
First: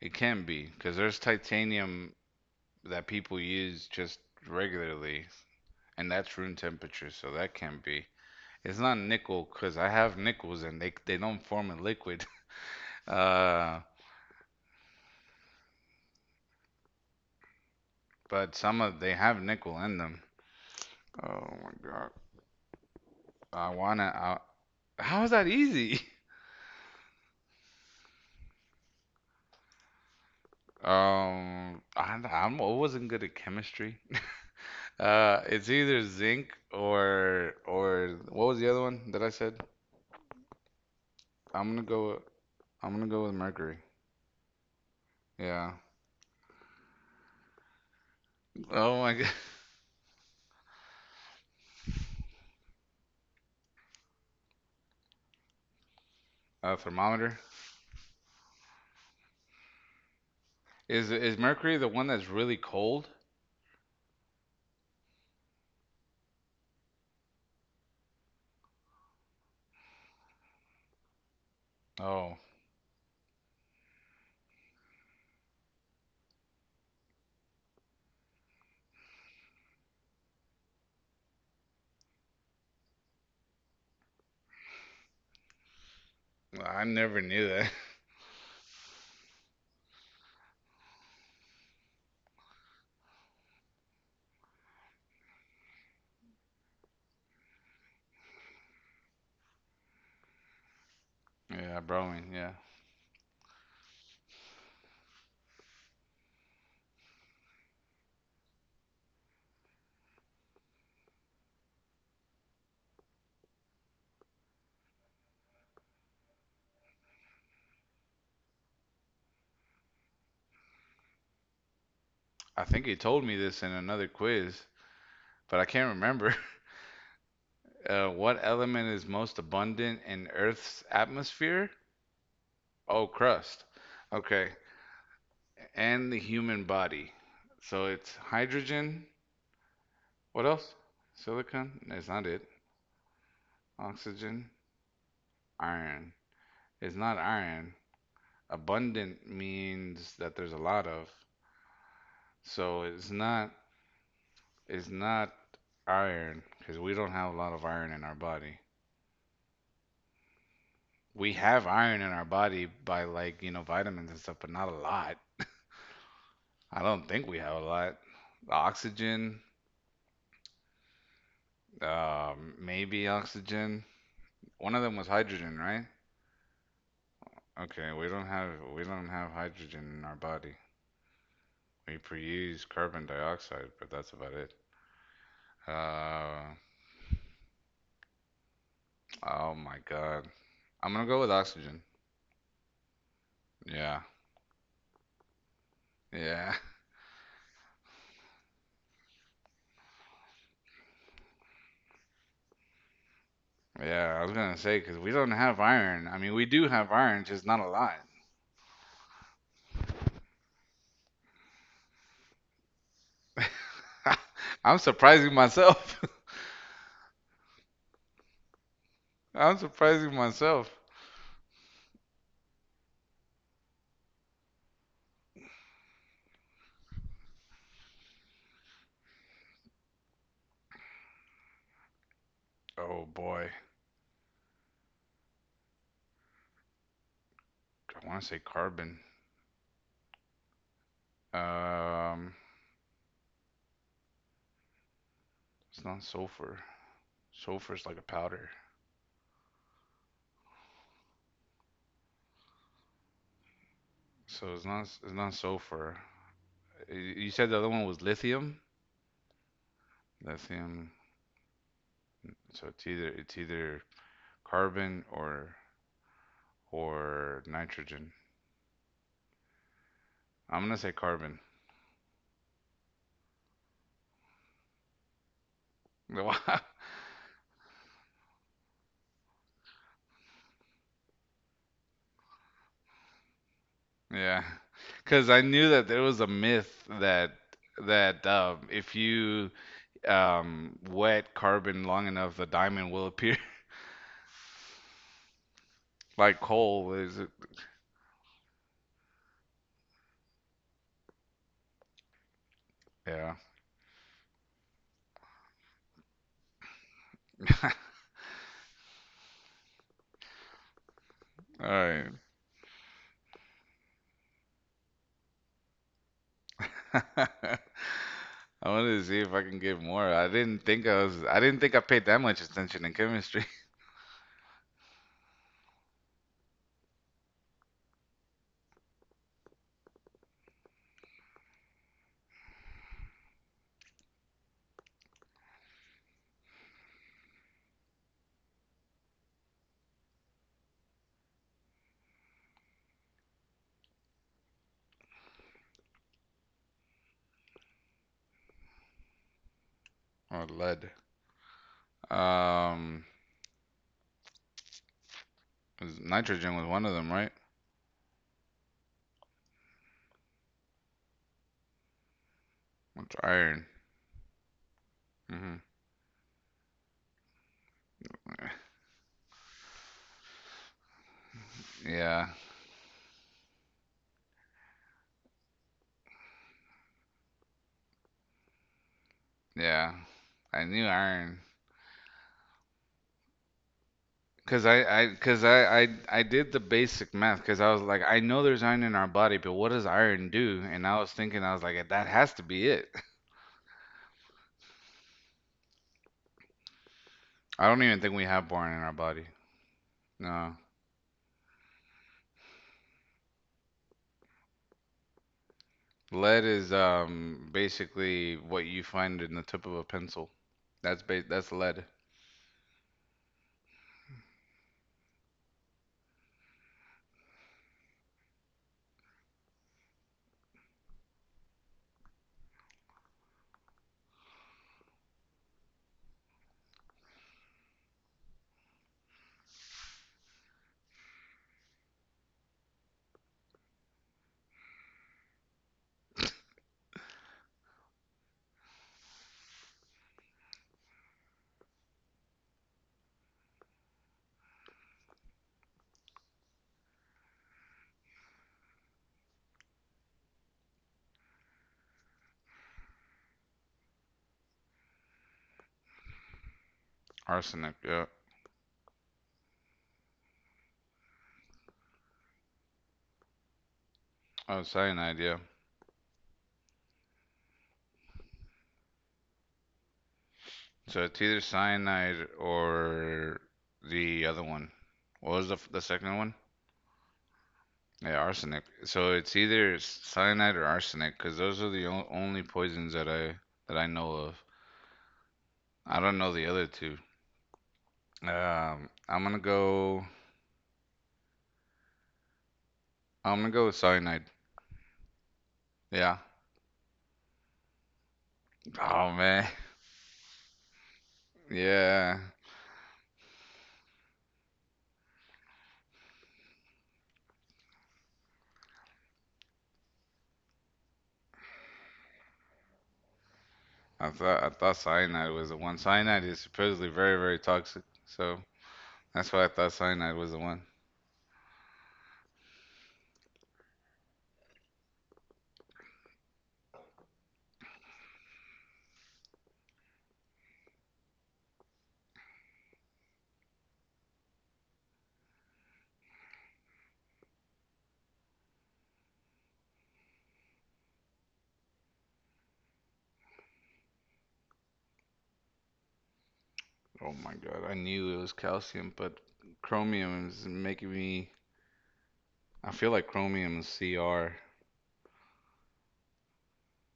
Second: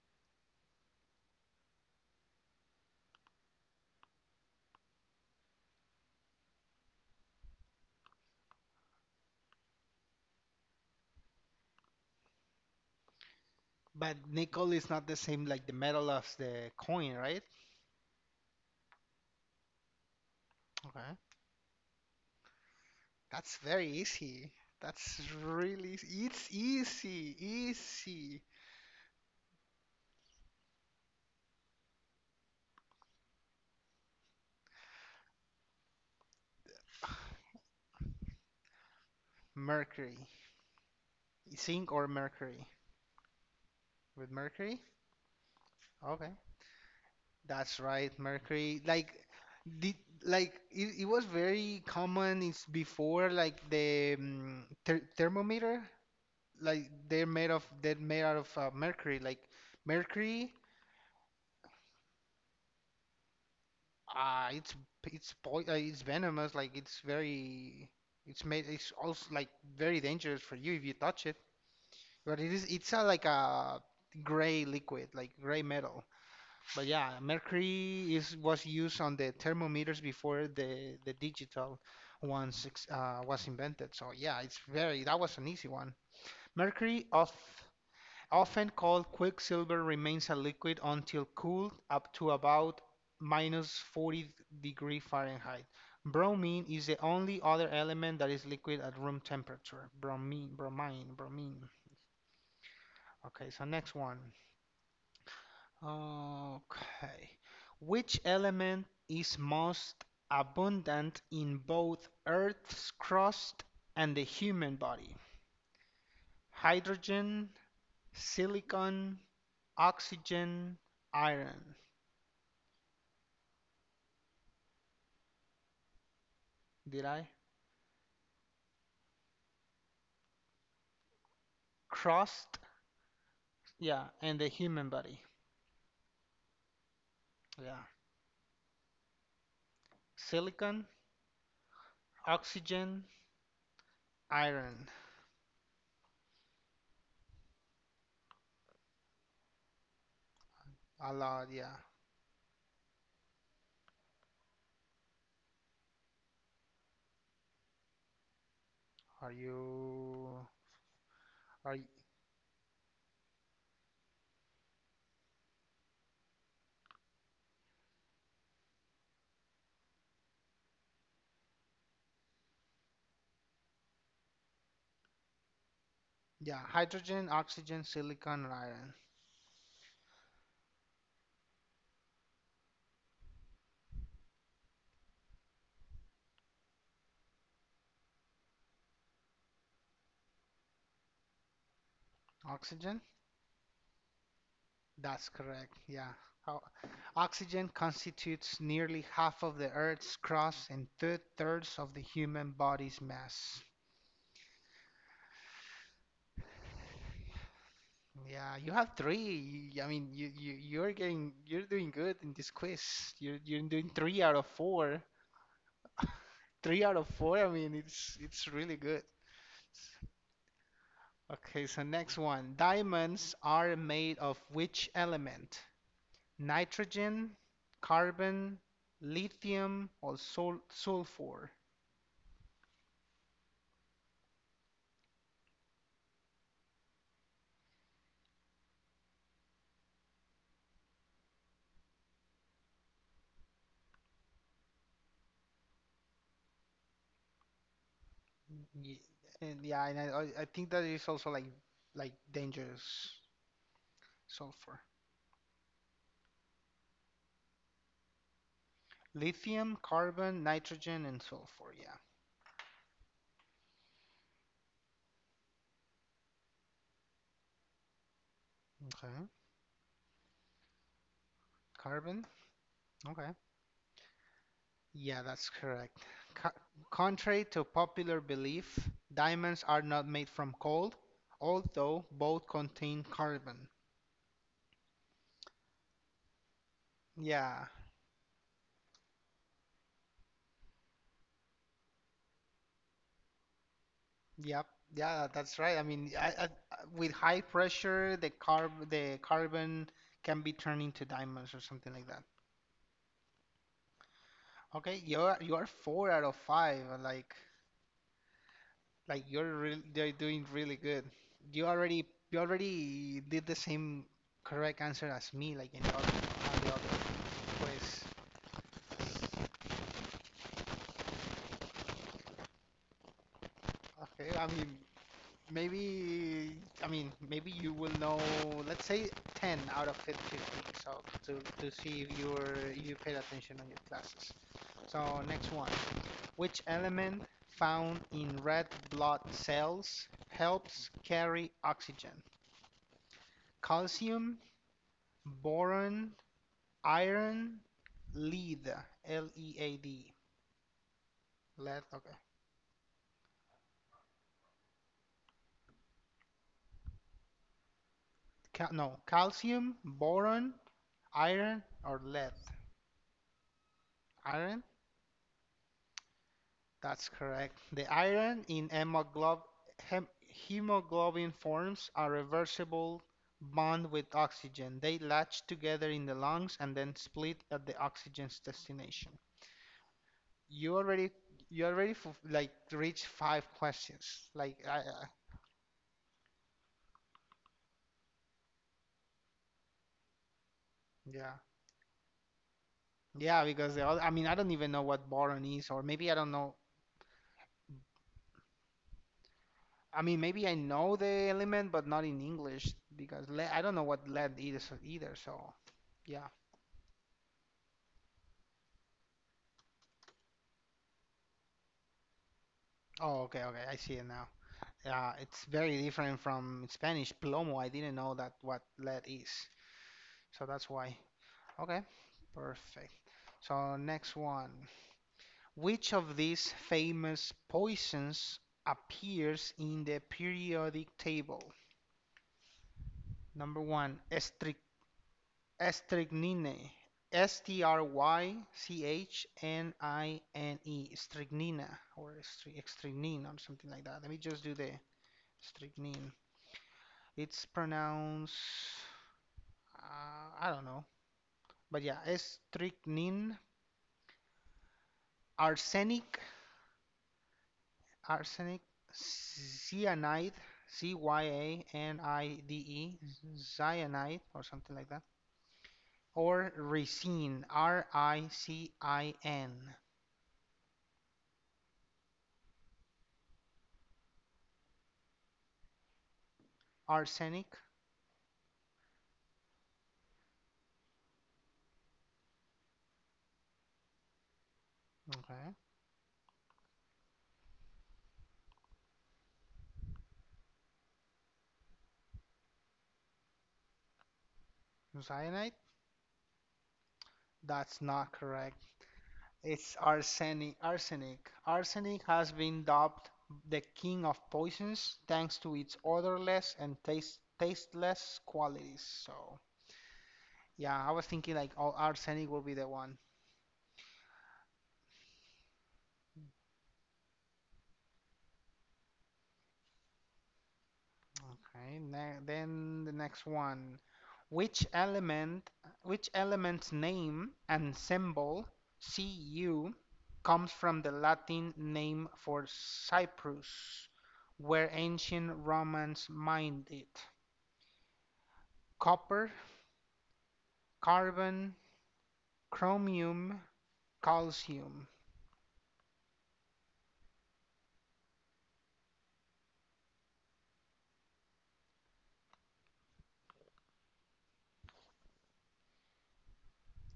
Speaker 1: it can be because there's titanium that people use just regularly, and that's room temperature, so that can be. It's not nickel because I have nickels and they don't form a liquid. Uh,
Speaker 2: But nickel is not the same like the metal of the coin, right?
Speaker 1: but some of they have nickel in them.
Speaker 2: Okay.
Speaker 1: Oh my god.
Speaker 2: That's
Speaker 1: I
Speaker 2: very
Speaker 1: wanna. I,
Speaker 2: easy. That's
Speaker 1: how is that
Speaker 2: really
Speaker 1: easy?
Speaker 2: easy. It's easy, easy.
Speaker 1: I wasn't good at chemistry. It's either zinc or what was the other one that I said?
Speaker 2: Mercury.
Speaker 1: I'm gonna
Speaker 2: Zinc or
Speaker 1: go.
Speaker 2: mercury?
Speaker 1: I'm gonna go with mercury.
Speaker 2: With mercury?
Speaker 1: Yeah.
Speaker 2: Okay. That's right, mercury.
Speaker 1: Oh
Speaker 2: Like
Speaker 1: my god.
Speaker 2: the like it was very common it's before like the thermometer
Speaker 1: A
Speaker 2: like
Speaker 1: thermometer.
Speaker 2: they're made out of mercury like mercury
Speaker 1: Is mercury the one that's really cold?
Speaker 2: uh it's it's po it's venomous like it's very it's also like very dangerous for you if you touch it
Speaker 1: Oh,
Speaker 2: but it's a like a gray liquid like gray metal. But yeah, mercury is was used on the thermometers before the digital ones was invented. So yeah, it's very that was an easy one.
Speaker 1: I
Speaker 2: Mercury,
Speaker 1: never
Speaker 2: of,
Speaker 1: knew that.
Speaker 2: often called quicksilver, remains a liquid until cooled up to about minus 40 degree Fahrenheit. Bromine is the only other element that is liquid at room temperature. Bromine.
Speaker 1: Yeah, bromine. Yeah.
Speaker 2: Okay, so next one. Okay. Which element is most abundant in both Earth's crust and the human body? Hydrogen, silicon, oxygen, iron.
Speaker 1: I think he told me this in another quiz, but I can't remember.
Speaker 2: Did I?
Speaker 1: What element is most abundant in Earth's atmosphere?
Speaker 2: Crust,
Speaker 1: Oh, crust.
Speaker 2: yeah, and the
Speaker 1: Okay.
Speaker 2: human body.
Speaker 1: And the human body.
Speaker 2: Yeah.
Speaker 1: So it's hydrogen. What else?
Speaker 2: Silicon,
Speaker 1: Silicon? That's not it.
Speaker 2: oxygen,
Speaker 1: Oxygen.
Speaker 2: iron.
Speaker 1: Iron. It's not iron. Abundant means that there's a lot of.
Speaker 2: A lot, yeah.
Speaker 1: So it's not iron because we don't have a lot of iron in our body.
Speaker 2: Are you,
Speaker 1: We have
Speaker 2: are you,
Speaker 1: iron in our body by like, you know, vitamins and stuff, but not a lot. I don't think we have a lot. Oxygen, maybe oxygen. One of them was hydrogen, right?
Speaker 2: yeah, hydrogen, oxygen,
Speaker 1: Okay,
Speaker 2: silicon, and
Speaker 1: we
Speaker 2: iron.
Speaker 1: don't have hydrogen in our body. We produce carbon dioxide, but that's about it. Uh, oh my God. I'm gonna go with oxygen.
Speaker 2: Oxygen?
Speaker 1: Yeah,
Speaker 2: That's correct. Yeah.
Speaker 1: yeah,
Speaker 2: How, Oxygen constitutes nearly half of the Earth's crust and two-thirds of the human body's mass.
Speaker 1: yeah. I was gonna say because we don't have iron. I mean, we do have iron, just not a lot.
Speaker 2: Yeah, you have three. I mean, you're getting you're doing good in this quiz. You're doing three out of
Speaker 1: I'm
Speaker 2: four.
Speaker 1: surprising myself.
Speaker 2: Three out of four. I mean, it's really good.
Speaker 1: I'm surprising myself.
Speaker 2: Okay, so next one. Diamonds are made of which element? Nitrogen, carbon, lithium, or sulfur?
Speaker 1: Oh boy, I want to say carbon. Um, it's not sulfur. Sulfur is like a powder,
Speaker 2: Ye- And yeah, and I think that is also like dangerous
Speaker 1: so
Speaker 2: sulfur.
Speaker 1: it's not sulfur. You said the other one was lithium.
Speaker 2: Lithium, carbon,
Speaker 1: Lithium.
Speaker 2: nitrogen, and sulfur. Yeah.
Speaker 1: So it's either carbon or nitrogen.
Speaker 2: Okay.
Speaker 1: I'm gonna say carbon.
Speaker 2: Carbon. Okay. Yeah, that's correct. Co- Contrary to popular belief, diamonds are not made from gold, although both contain carbon.
Speaker 1: Yeah, because I knew that there was a myth that
Speaker 2: Yeah.
Speaker 1: if you wet carbon long enough, the diamond will appear
Speaker 2: Yep. Yeah, that's right.
Speaker 1: like coal.
Speaker 2: With
Speaker 1: Is it?
Speaker 2: high pressure, the carbon can be turned into diamonds or something like that.
Speaker 1: Yeah.
Speaker 2: Okay, you're four out of five. Like you're real they're doing really good.
Speaker 1: All
Speaker 2: You already did the same correct answer as me, on the other.
Speaker 1: right.
Speaker 2: Pues,
Speaker 1: I wanted to see if I can give more. I didn't think I was. I didn't think I paid that much attention in chemistry
Speaker 2: okay. I mean, maybe maybe you will know. Let's say ten out of 50. So to see if you paid attention on your classes. So next one. Which element found in red blood cells helps carry oxygen? Calcium, boron, iron, lead, L E A D.
Speaker 1: or lead.
Speaker 2: Lead, okay.
Speaker 1: Um, 'Cause nitrogen was one of them, right?
Speaker 2: Cal- no, Calcium, boron, iron, or lead.
Speaker 1: What's iron?
Speaker 2: Iron,
Speaker 1: Hmm
Speaker 2: that's correct. The iron in hemoglobin forms a
Speaker 1: Yeah,
Speaker 2: reversible bond with oxygen. They latch together in the lungs and then split at the oxygen's destination.
Speaker 1: yeah. I
Speaker 2: You
Speaker 1: knew
Speaker 2: already
Speaker 1: iron
Speaker 2: you already like reached five questions.
Speaker 1: because I, I, because I, I, I did the basic math because I was like, I know there's iron in our body, but what does iron do? And I was
Speaker 2: Yeah.
Speaker 1: thinking, I was like, that has to be it.
Speaker 2: Yeah, because the other, I mean, I don't even know what boron is, or maybe I don't know.
Speaker 1: I don't even think we have boron in our body.
Speaker 2: I mean, maybe I
Speaker 1: No,
Speaker 2: know the element, but not in English because lead, I don't know what lead is either. So, yeah.
Speaker 1: lead is basically what you find in the tip of a pencil. That's lead.
Speaker 2: Oh, okay, okay, I see it now. Yeah, it's very different from Spanish plomo. I didn't know that what lead is, so that's why. Okay, perfect. So next one. Which of these famous poisons appears in the periodic table? Number one, strychnine. S T R Y C H N I N E. Strychnine or something like that. Let me just do the strychnine. It's pronounced, I don't know. But yeah, strychnine, arsenic,
Speaker 1: Arsenic, yeah.
Speaker 2: arsenic, cyanide, C Y A N I D E, cyanide or
Speaker 1: Oh,
Speaker 2: something like that.
Speaker 1: cyanide, yeah.
Speaker 2: Or ricin, R I C I N.
Speaker 1: So it's either cyanide or the other one. What was the second one?
Speaker 2: Arsenic.
Speaker 1: Yeah, arsenic. So it's either cyanide or arsenic, because those are only poisons that I know of.
Speaker 2: Okay.
Speaker 1: I don't know the other two. Um, I'm gonna go. I'm gonna go with cyanide.
Speaker 2: Cyanide?
Speaker 1: Yeah.
Speaker 2: That's not correct.
Speaker 1: Oh man.
Speaker 2: It's arsenic. Arsenic. Arsenic
Speaker 1: Yeah.
Speaker 2: has been dubbed the king of poisons thanks to its odorless and tasteless qualities. So, yeah, I was thinking like, oh, arsenic will be the one.
Speaker 1: I thought cyanide was the one. Cyanide is supposedly very, very toxic, so that's why I thought cyanide was the one.
Speaker 2: Okay, then the next one. Which element which element's name and symbol Cu comes from the Latin name for Cyprus, where ancient Romans mined it. Copper, carbon, chromium, calcium.
Speaker 1: Oh my God, I knew it was calcium, but chromium is making me. I feel like chromium is Cr.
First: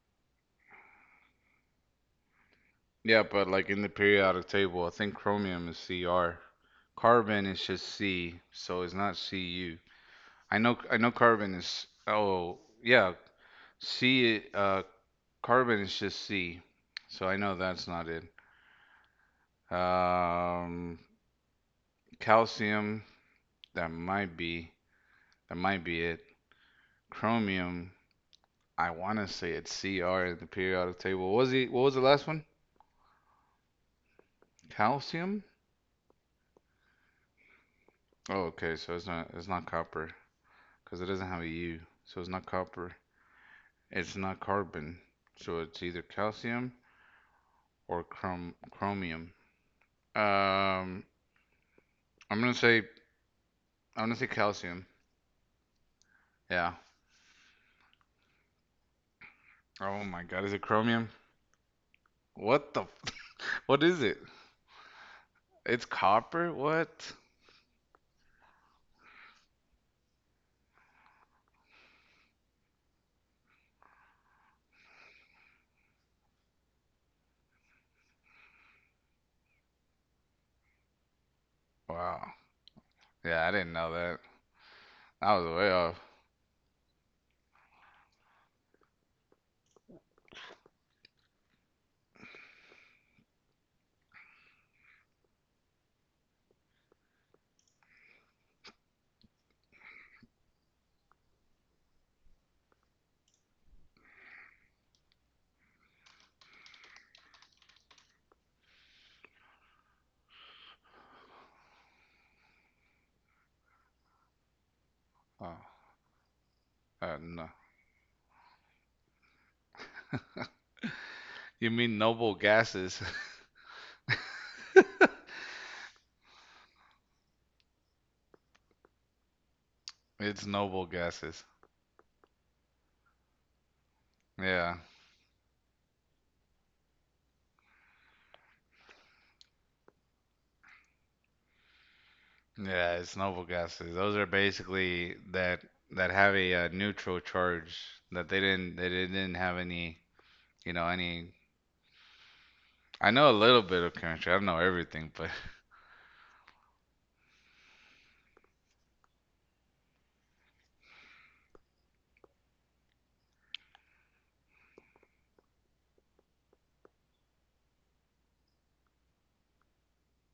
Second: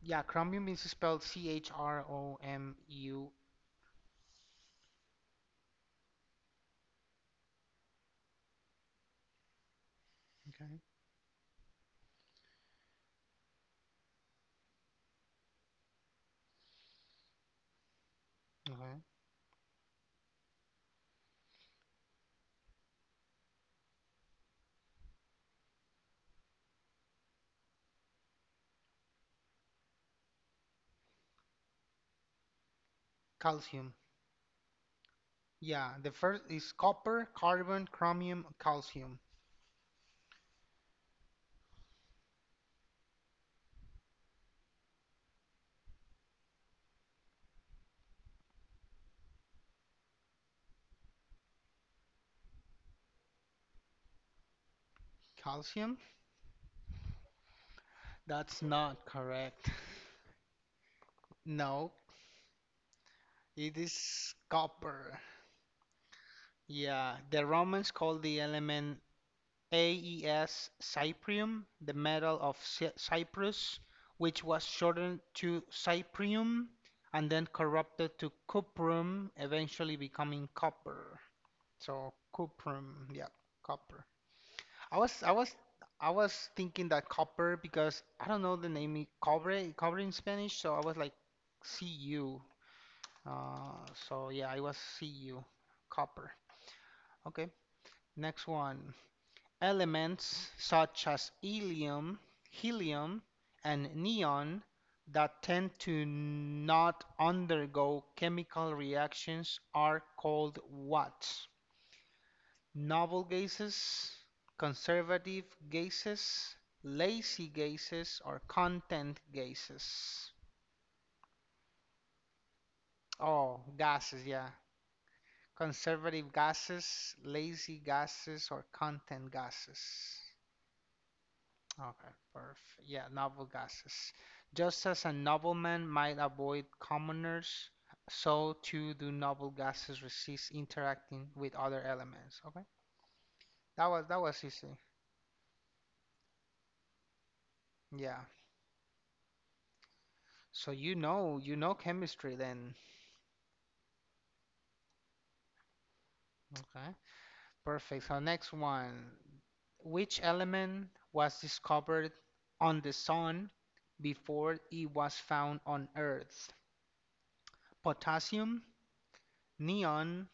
Speaker 2: Yeah, chromium is spelled C H R O M
Speaker 1: Yeah,
Speaker 2: U.
Speaker 1: but like in the periodic table, I think chromium is Cr. Carbon is just C, so it's not Cu. I know
Speaker 2: Okay.
Speaker 1: I know carbon is oh yeah, C carbon is just C. So I know that's not it.
Speaker 2: Okay.
Speaker 1: Um Calcium, that might be that might be it. Chromium, I want to say it's Cr in the periodic table. What was he? What was the last one?
Speaker 2: Calcium.
Speaker 1: Calcium?
Speaker 2: Yeah, the first is copper, carbon, chromium,
Speaker 1: Oh, okay. So
Speaker 2: calcium.
Speaker 1: it's not copper because it doesn't have a U. So it's not copper. It's not carbon. So it's either calcium or chromium. Um, I'm gonna say I'm gonna say calcium.
Speaker 2: Calcium?
Speaker 1: Yeah.
Speaker 2: That's not correct.
Speaker 1: Oh my God, is it chromium?
Speaker 2: No,
Speaker 1: What the f?
Speaker 2: it
Speaker 1: What is it?
Speaker 2: is copper.
Speaker 1: It's copper? What?
Speaker 2: Yeah, the Romans called the element AES cyprium, the metal of Cyprus, which was shortened to cyprium and then corrupted to cuprum, eventually becoming copper. So
Speaker 1: Wow.
Speaker 2: cuprum, yeah,
Speaker 1: Yeah, I didn't know
Speaker 2: copper.
Speaker 1: that.
Speaker 2: I was I
Speaker 1: I was
Speaker 2: was
Speaker 1: way off.
Speaker 2: I was thinking that copper because I don't know the name cobre in Spanish, so I was like CU. Uh, so yeah, I was CU, copper. Okay, next one. Elements such as helium, and neon that tend to not undergo chemical reactions are called what? Noble gases, conservative
Speaker 1: Oh,
Speaker 2: gases, lazy
Speaker 1: no.
Speaker 2: gases, or content gases?
Speaker 1: You mean noble gases?
Speaker 2: Oh, gases, yeah. Conservative gases, lazy gases, or content gases.
Speaker 1: It's noble gases.
Speaker 2: Okay, perfect. Yeah, noble gases.
Speaker 1: Yeah.
Speaker 2: Just as a nobleman might avoid commoners, so too do noble gases resist interacting with other elements. Okay,
Speaker 1: Yeah, it's noble gases. Those
Speaker 2: that
Speaker 1: are
Speaker 2: was easy.
Speaker 1: basically that that have a, neutral charge
Speaker 2: Yeah.
Speaker 1: that they didn't have any,
Speaker 2: So
Speaker 1: you know, any
Speaker 2: you know chemistry then.
Speaker 1: I know a little bit of chemistry. I don't know everything, but
Speaker 2: Okay, perfect. So next one, which element was discovered on the sun before it was found on Earth? Potassium, neon,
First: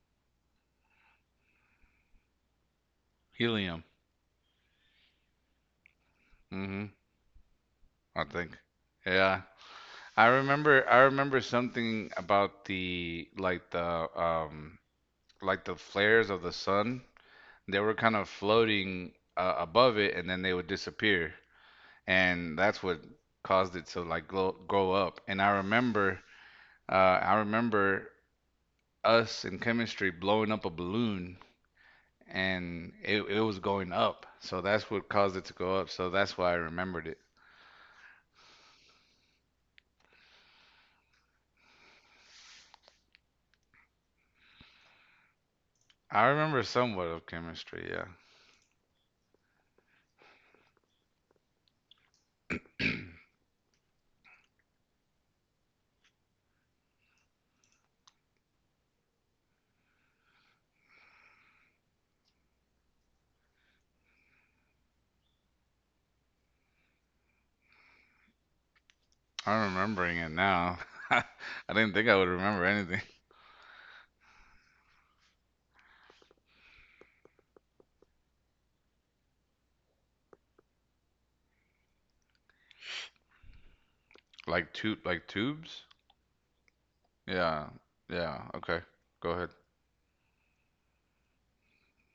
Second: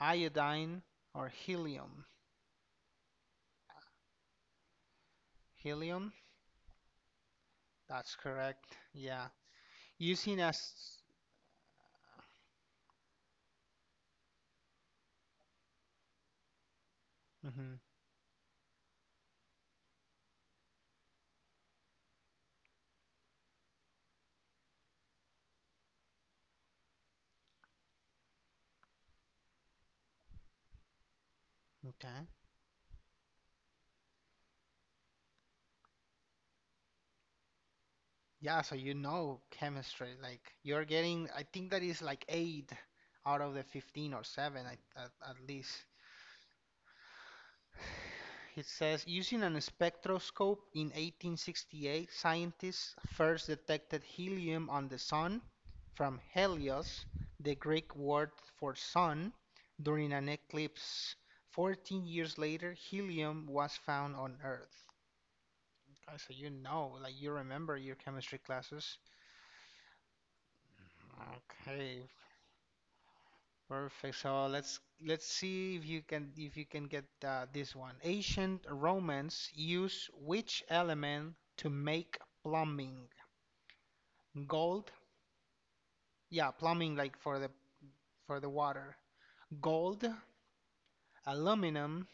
Speaker 2: iodine, or helium?
Speaker 1: helium.
Speaker 2: Helium,
Speaker 1: Mhm.
Speaker 2: that's
Speaker 1: I think.
Speaker 2: correct. Yeah.
Speaker 1: Yeah.
Speaker 2: Using as
Speaker 1: I remember something about the like the um like the flares of the sun.
Speaker 2: hmm
Speaker 1: They were kind of floating above it, and then they would disappear, and that's what caused it to like glow, grow up. And I remember us in chemistry blowing up a balloon,
Speaker 2: okay.
Speaker 1: and it was going up. So that's what caused it to go up. So that's why I remembered it.
Speaker 2: Yeah, so you know chemistry. Like you're getting, I think that is like eight out of the 15 or seven at least.
Speaker 1: I remember somewhat of chemistry. Yeah,
Speaker 2: It says using an spectroscope in 1868, scientists first detected helium on the sun from Helios, the Greek word for sun, during an eclipse. 14 years later, helium was found on Earth. So you know, like you remember your chemistry classes.
Speaker 1: I'm remembering it now. I didn't
Speaker 2: Okay,
Speaker 1: think I would remember anything.
Speaker 2: perfect. So let's see if you can get this one. Ancient Romans use which element to make plumbing?
Speaker 1: Like
Speaker 2: Gold?
Speaker 1: tube, like tubes.
Speaker 2: Yeah, plumbing like
Speaker 1: Yeah,
Speaker 2: for
Speaker 1: yeah.
Speaker 2: the
Speaker 1: Okay,
Speaker 2: water.
Speaker 1: go ahead.
Speaker 2: Gold, aluminum,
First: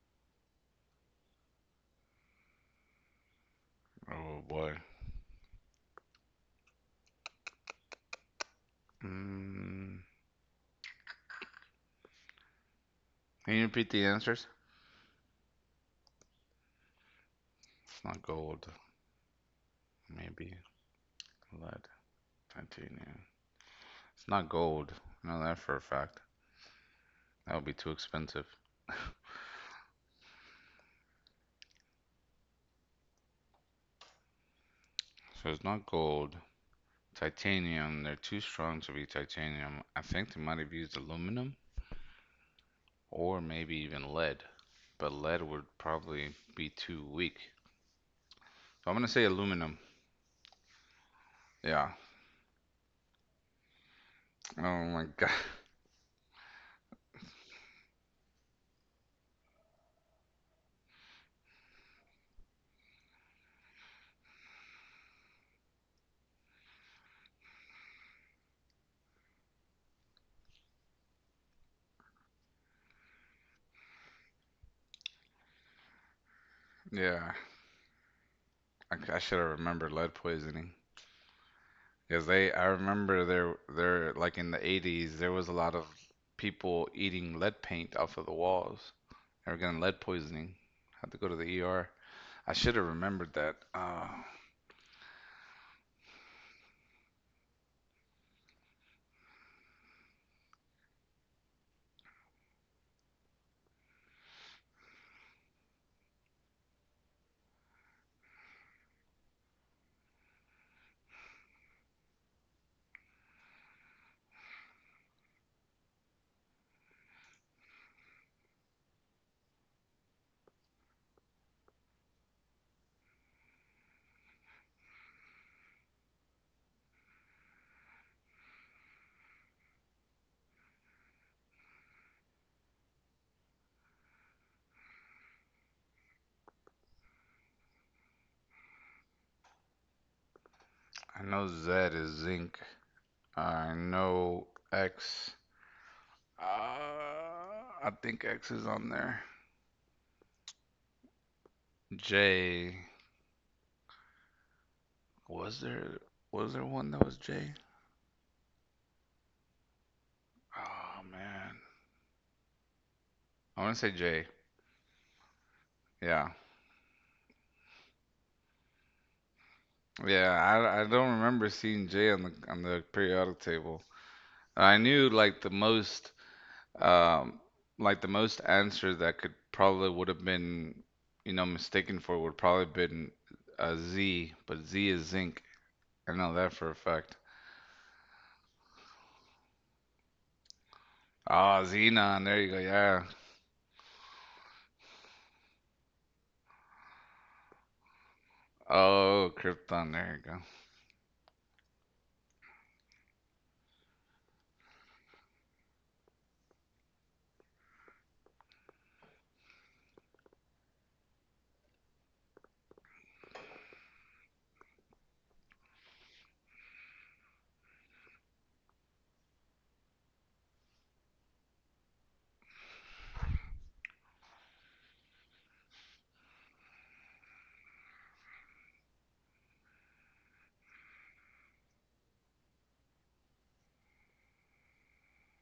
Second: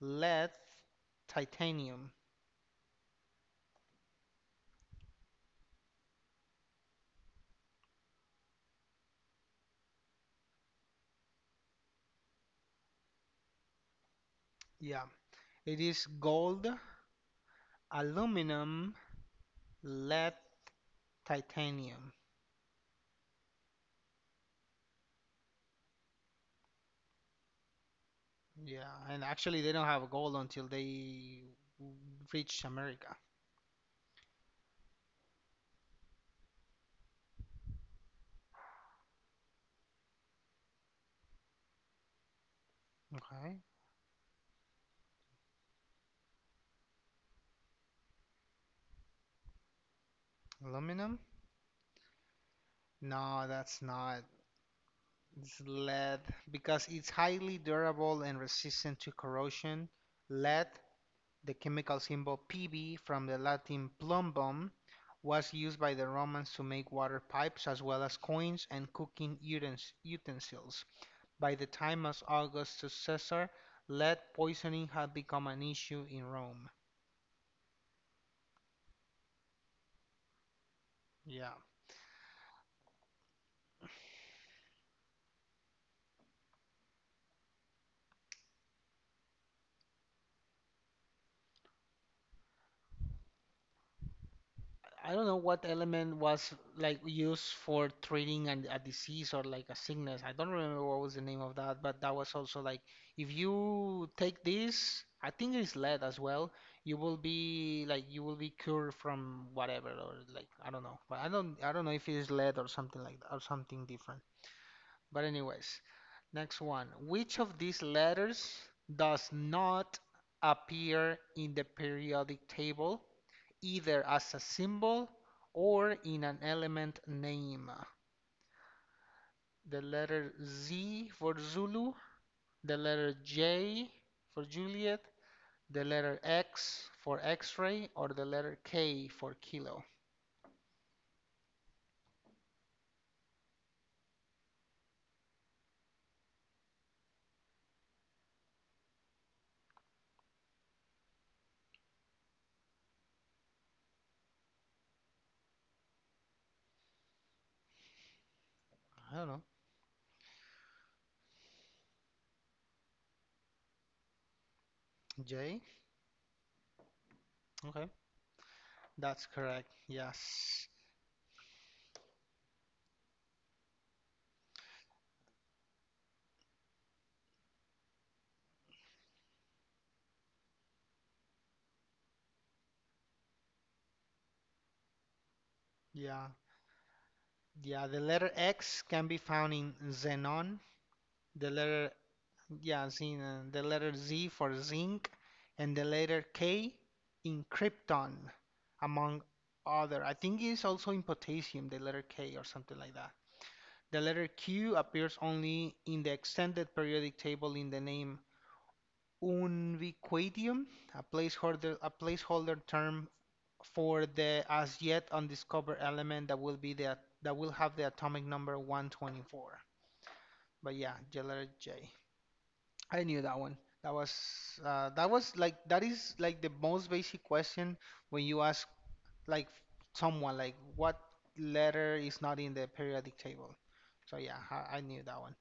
Speaker 2: lead, titanium.
Speaker 1: Oh boy. Mm, can you repeat the answers?
Speaker 2: Yeah, it is gold,
Speaker 1: It's not gold.
Speaker 2: aluminum, lead,
Speaker 1: Maybe lead,
Speaker 2: titanium.
Speaker 1: titanium. It's not gold. I know that for a fact. That would be too expensive.
Speaker 2: Yeah, and actually they don't have gold until they reach America.
Speaker 1: So it's not gold. Titanium, they're too strong to be titanium. I think they might have used aluminum or
Speaker 2: Okay.
Speaker 1: maybe even lead. But lead would probably be too weak. So I'm gonna say aluminum.
Speaker 2: Aluminum?
Speaker 1: Yeah.
Speaker 2: No, that's not.
Speaker 1: Oh my god.
Speaker 2: It's lead because it's highly durable and resistant to corrosion. Lead, the chemical symbol Pb from the Latin plumbum, was used by the Romans to make water pipes as well as coins and cooking utensils. By the time of Augustus Caesar, lead poisoning had become an issue in Rome.
Speaker 1: Yeah. I should have remembered lead poisoning.
Speaker 2: Yeah.
Speaker 1: Because they, I remember like in the 80s, there was a lot of people eating lead paint off of the walls. They were getting lead poisoning. Had to go to the ER. I should have remembered that.
Speaker 2: I don't know what element was like used for treating a disease or like a sickness. I don't remember what was the name of that, but that was also like if you take this, I think it's lead as well. You will be like you will be cured from whatever or like I don't know, but I don't know if it is lead or something like that or something different. But anyways, next one. Which of these letters does not appear in the periodic table? Either as a symbol or in an element name. The letter Z for Zulu, the letter J for Juliet, the letter X for X-ray, or the letter K for kilo.
Speaker 1: I know Z is zinc. I know X. Uh, I think X is on there. J. Was there was there one that was J?
Speaker 2: I don't know.
Speaker 1: Oh man, I want to say J.
Speaker 2: J?
Speaker 1: Yeah,
Speaker 2: Okay. That's correct.
Speaker 1: Yeah,
Speaker 2: Yes.
Speaker 1: I, I don't remember seeing Jay on the periodic table. I knew like the most um answer that could probably would have been you know mistaken for would probably been a Z, but Z is zinc. I
Speaker 2: Yeah.
Speaker 1: know that for a fact.
Speaker 2: Yeah, the letter X can be found in xenon, the
Speaker 1: Ah,
Speaker 2: letter
Speaker 1: xenon. There you go. Yeah.
Speaker 2: The letter Z for zinc and the letter K in krypton, among
Speaker 1: Oh, krypton.
Speaker 2: other. I
Speaker 1: There you go.
Speaker 2: think it's also in potassium, the letter K or something like that. The letter Q appears only in the extended periodic table in the name Unviquatium, a placeholder term for the as yet undiscovered element that will be the that will have the atomic number 124. But yeah, the letter J. I knew that one. That was that is like the most basic question when you ask like someone like what letter is not in the periodic table. So yeah, I knew that one.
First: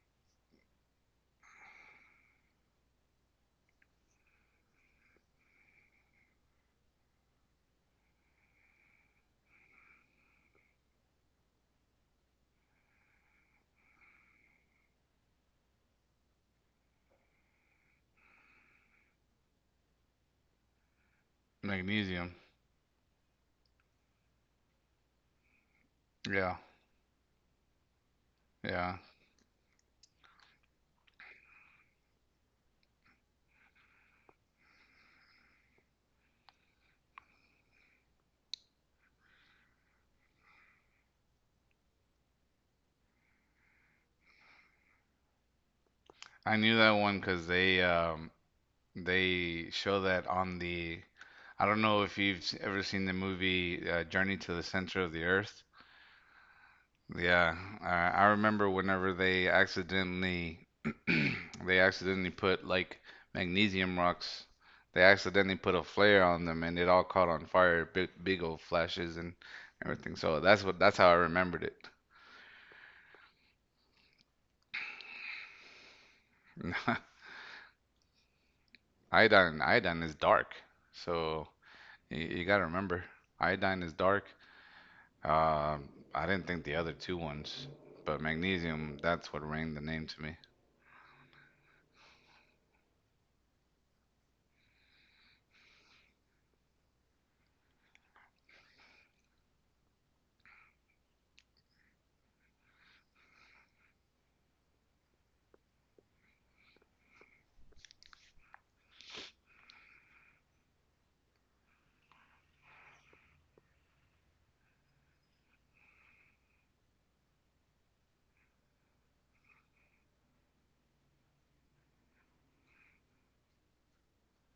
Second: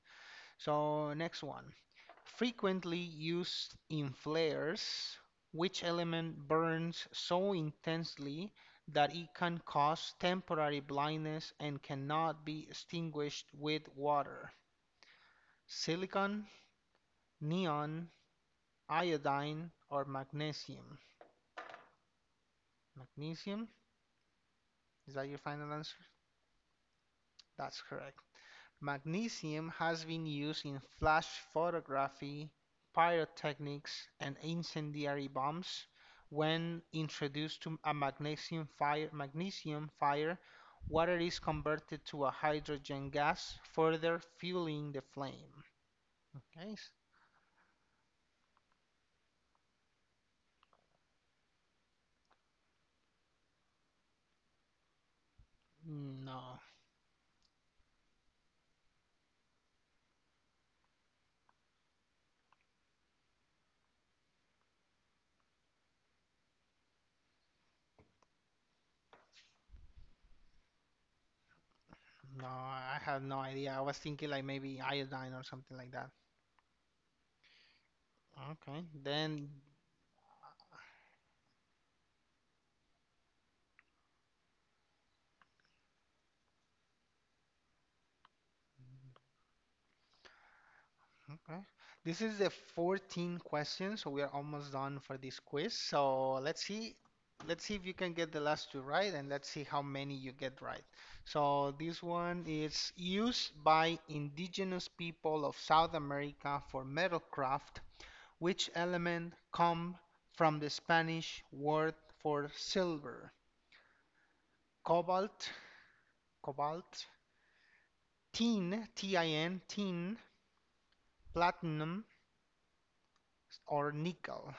Speaker 2: So next one. Frequently used in flares, which element burns so intensely that it can cause temporary blindness and cannot be extinguished with water? Silicon, neon, iodine, or magnesium.
Speaker 1: Magnesium.
Speaker 2: Magnesium, is that your final answer?
Speaker 1: Yeah,
Speaker 2: That's correct.
Speaker 1: yeah.
Speaker 2: Magnesium has been used in flash photography, pyrotechnics, and incendiary bombs. When introduced to a magnesium fire, water is converted to a hydrogen gas, further fueling the flame.
Speaker 1: I
Speaker 2: Okay,
Speaker 1: knew that one because they show that on the. I don't know if you've ever seen the movie Journey to the Center of the Earth.
Speaker 2: no,
Speaker 1: Yeah, I remember whenever they accidentally they accidentally put like magnesium rocks. They accidentally put a flare on them, and it all caught on fire. Big, big old flashes and everything. So that's what that's how I remembered it.
Speaker 2: no, I have no idea. I was thinking like maybe iodine or something like that. Okay, then
Speaker 1: Iodine, iodine is dark. So you gotta remember, iodine is dark. Um, I didn't think the other two ones, but magnesium, that's what rang the name to me.
Speaker 2: okay. This is the 14th question, so we are almost done for this quiz. So let's see if you can get the last two right, and let's see how many you get right. So this one is used by indigenous people of South America for metalcraft. Which element come from the Spanish word for silver? Cobalt, cobalt, tin, T-I-N, tin, platinum, or nickel?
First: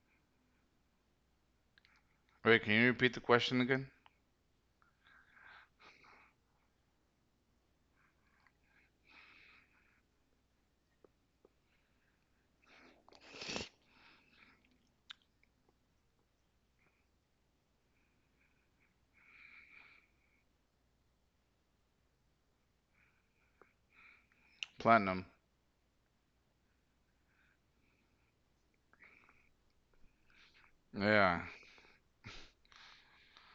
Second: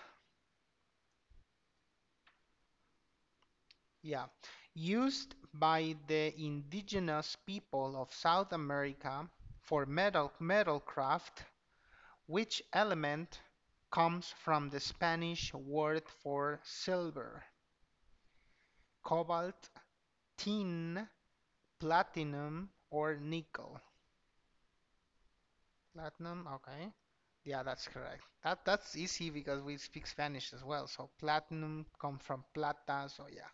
Speaker 1: Wait, can you repeat the question again?
Speaker 2: Yeah, used by the indigenous people of South America for metal craft, which element comes from the Spanish word for silver, cobalt, tin, platinum, or nickel?
Speaker 1: Platinum.
Speaker 2: Platinum, okay. Yeah, that's correct. That's easy because we speak Spanish as well. So
Speaker 1: Yeah.
Speaker 2: platinum comes from plata, so yeah.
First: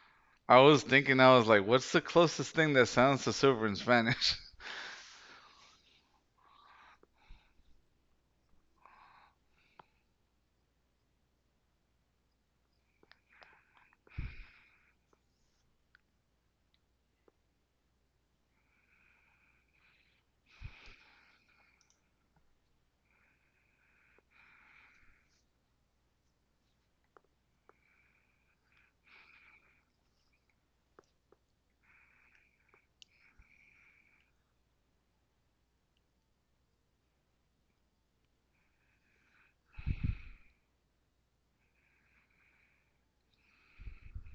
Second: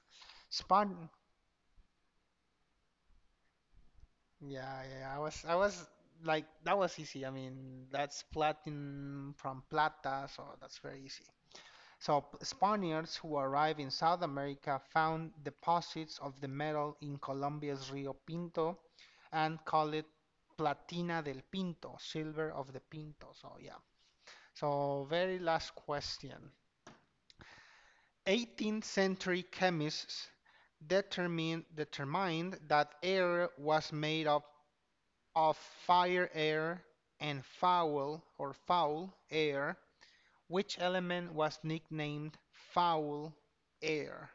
Speaker 1: I was
Speaker 2: Span.
Speaker 1: thinking, I was like, what's the closest thing that sounds to silver in Spanish?
Speaker 2: Yeah, yeah, yeah. I was like, that was easy. I mean, that's Platin from Plata, so that's very easy. So Spaniards who arrived in South America found deposits of the metal in Colombia's Rio Pinto and call it Platina del Pinto, silver of the Pinto. So yeah. So very last question. 18th century chemists determined that air was made of fire air and foul or foul air, which element was nicknamed foul air?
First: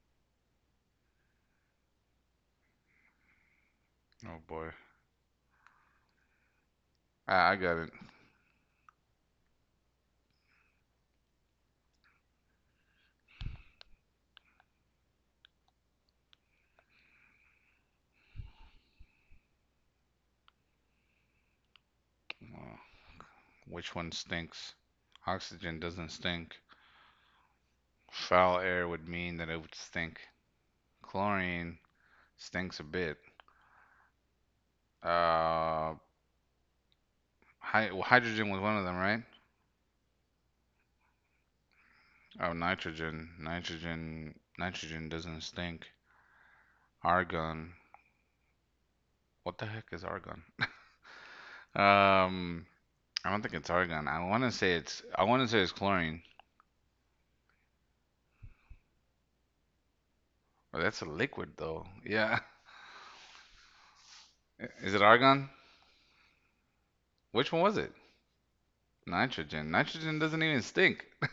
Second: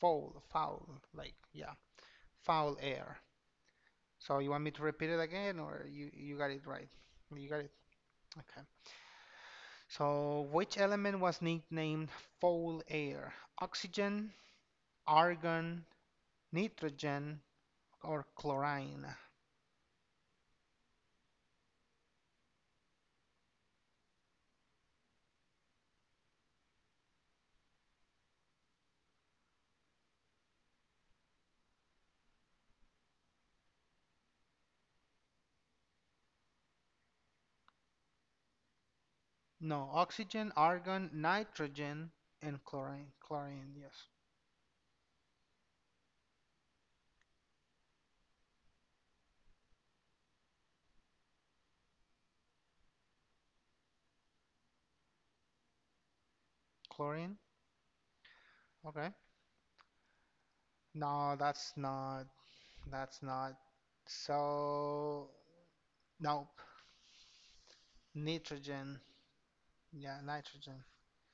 Speaker 2: Foul, like yeah, foul air. So
Speaker 1: Oh
Speaker 2: you want
Speaker 1: boy.
Speaker 2: me to repeat it again, or you got it right?
Speaker 1: Ah,
Speaker 2: You
Speaker 1: I
Speaker 2: got it.
Speaker 1: got it.
Speaker 2: Okay. So which element was nicknamed foul air? Oxygen, argon, nitrogen, or chlorine?
Speaker 1: Uh, which one stinks? Oxygen doesn't stink. Foul air would mean that it would stink. Chlorine stinks a bit. Uh, well, hydrogen was one of them, right?
Speaker 2: No, oxygen, argon, nitrogen,
Speaker 1: Oh,
Speaker 2: and chlorine.
Speaker 1: nitrogen.
Speaker 2: Chlorine, yes.
Speaker 1: Nitrogen. Nitrogen doesn't stink. Argon. What the heck is argon? Um, I don't think it's argon. I want to say it's chlorine.
Speaker 2: Chlorine? Okay.
Speaker 1: But that's a
Speaker 2: No,
Speaker 1: liquid
Speaker 2: that's
Speaker 1: though.
Speaker 2: not.
Speaker 1: Yeah.
Speaker 2: That's not.
Speaker 1: Is it
Speaker 2: So,
Speaker 1: argon?
Speaker 2: nope.
Speaker 1: Which one was it?
Speaker 2: Nitrogen.
Speaker 1: Nitrogen.
Speaker 2: Yeah,
Speaker 1: Nitrogen doesn't even
Speaker 2: nitrogen.
Speaker 1: stink.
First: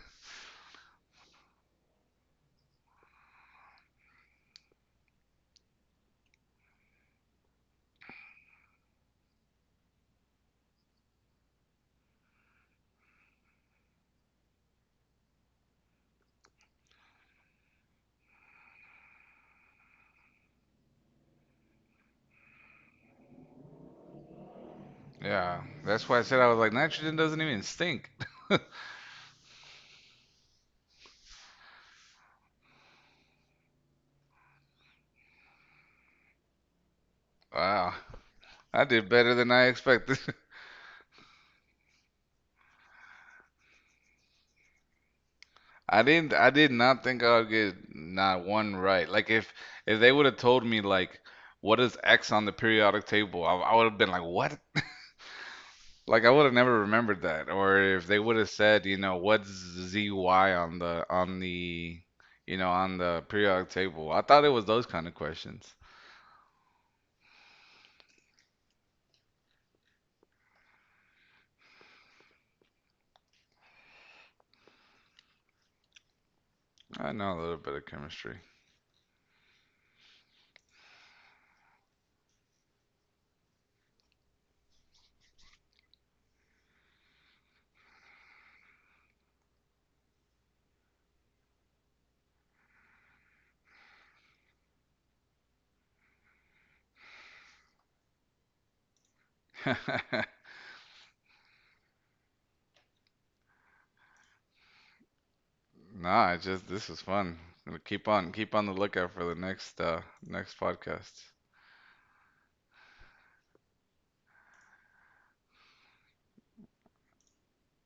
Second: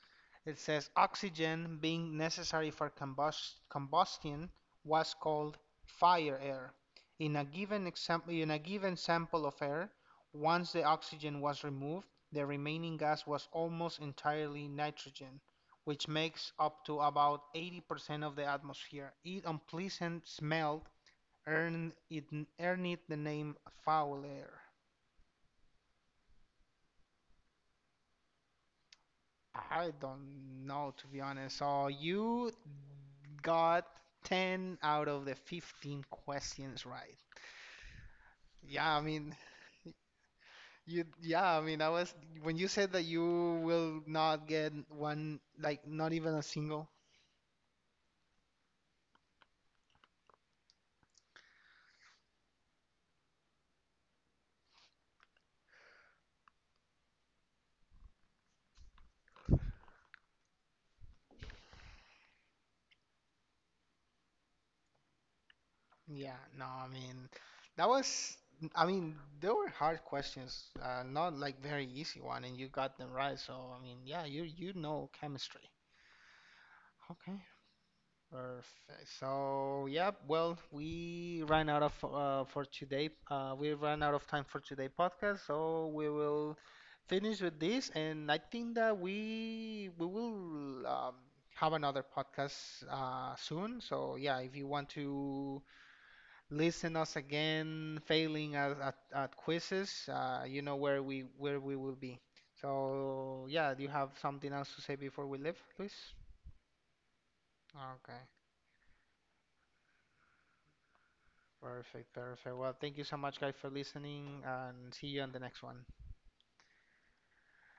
Speaker 2: It says oxygen being necessary for combustion was called fire air. In a given example, in a given sample of air, once the oxygen was removed, the remaining gas was almost entirely nitrogen, which makes up to about 80% of the atmosphere. Its unpleasant smell earned it, earned it the name foul air.
Speaker 1: Yeah. That's why I said I was like nitrogen doesn't even stink.
Speaker 2: I don't know, to be honest. So you got 10 out of the 15 questions right.
Speaker 1: Wow. I
Speaker 2: Yeah, I
Speaker 1: did better
Speaker 2: mean,
Speaker 1: than I expected.
Speaker 2: you, yeah, I mean, I was, when you said that you will not get one, like, not even a
Speaker 1: I did
Speaker 2: single.
Speaker 1: not think I would get not one right. Like if they would have told me like what is X on the periodic table, I would have been like, what. Like I would have never remembered that, or if they would have said, you know, what's ZY on the you know on the periodic table. I thought it was those kind of questions.
Speaker 2: Yeah, no, I mean, that was, I mean, they were hard questions, not like very easy one, and you got them right. So, I mean, yeah, you know chemistry.
Speaker 1: I know
Speaker 2: Okay,
Speaker 1: a little bit of chemistry.
Speaker 2: perfect. So, yeah, well, we ran out of for today. We ran out of time for today podcast, so we will finish with this, and I think that we will have another podcast soon. So, yeah, if you want to listen us again, failing at quizzes, you know where we will be. So, yeah, do you have something else to say before we leave, Luis?
Speaker 1: Nah, I just this was fun. Keep
Speaker 2: Okay.
Speaker 1: on keep on the lookout for the next podcast.
Speaker 2: Perfect, perfect. Well, thank you so much, guys, for listening, and see you on the next one.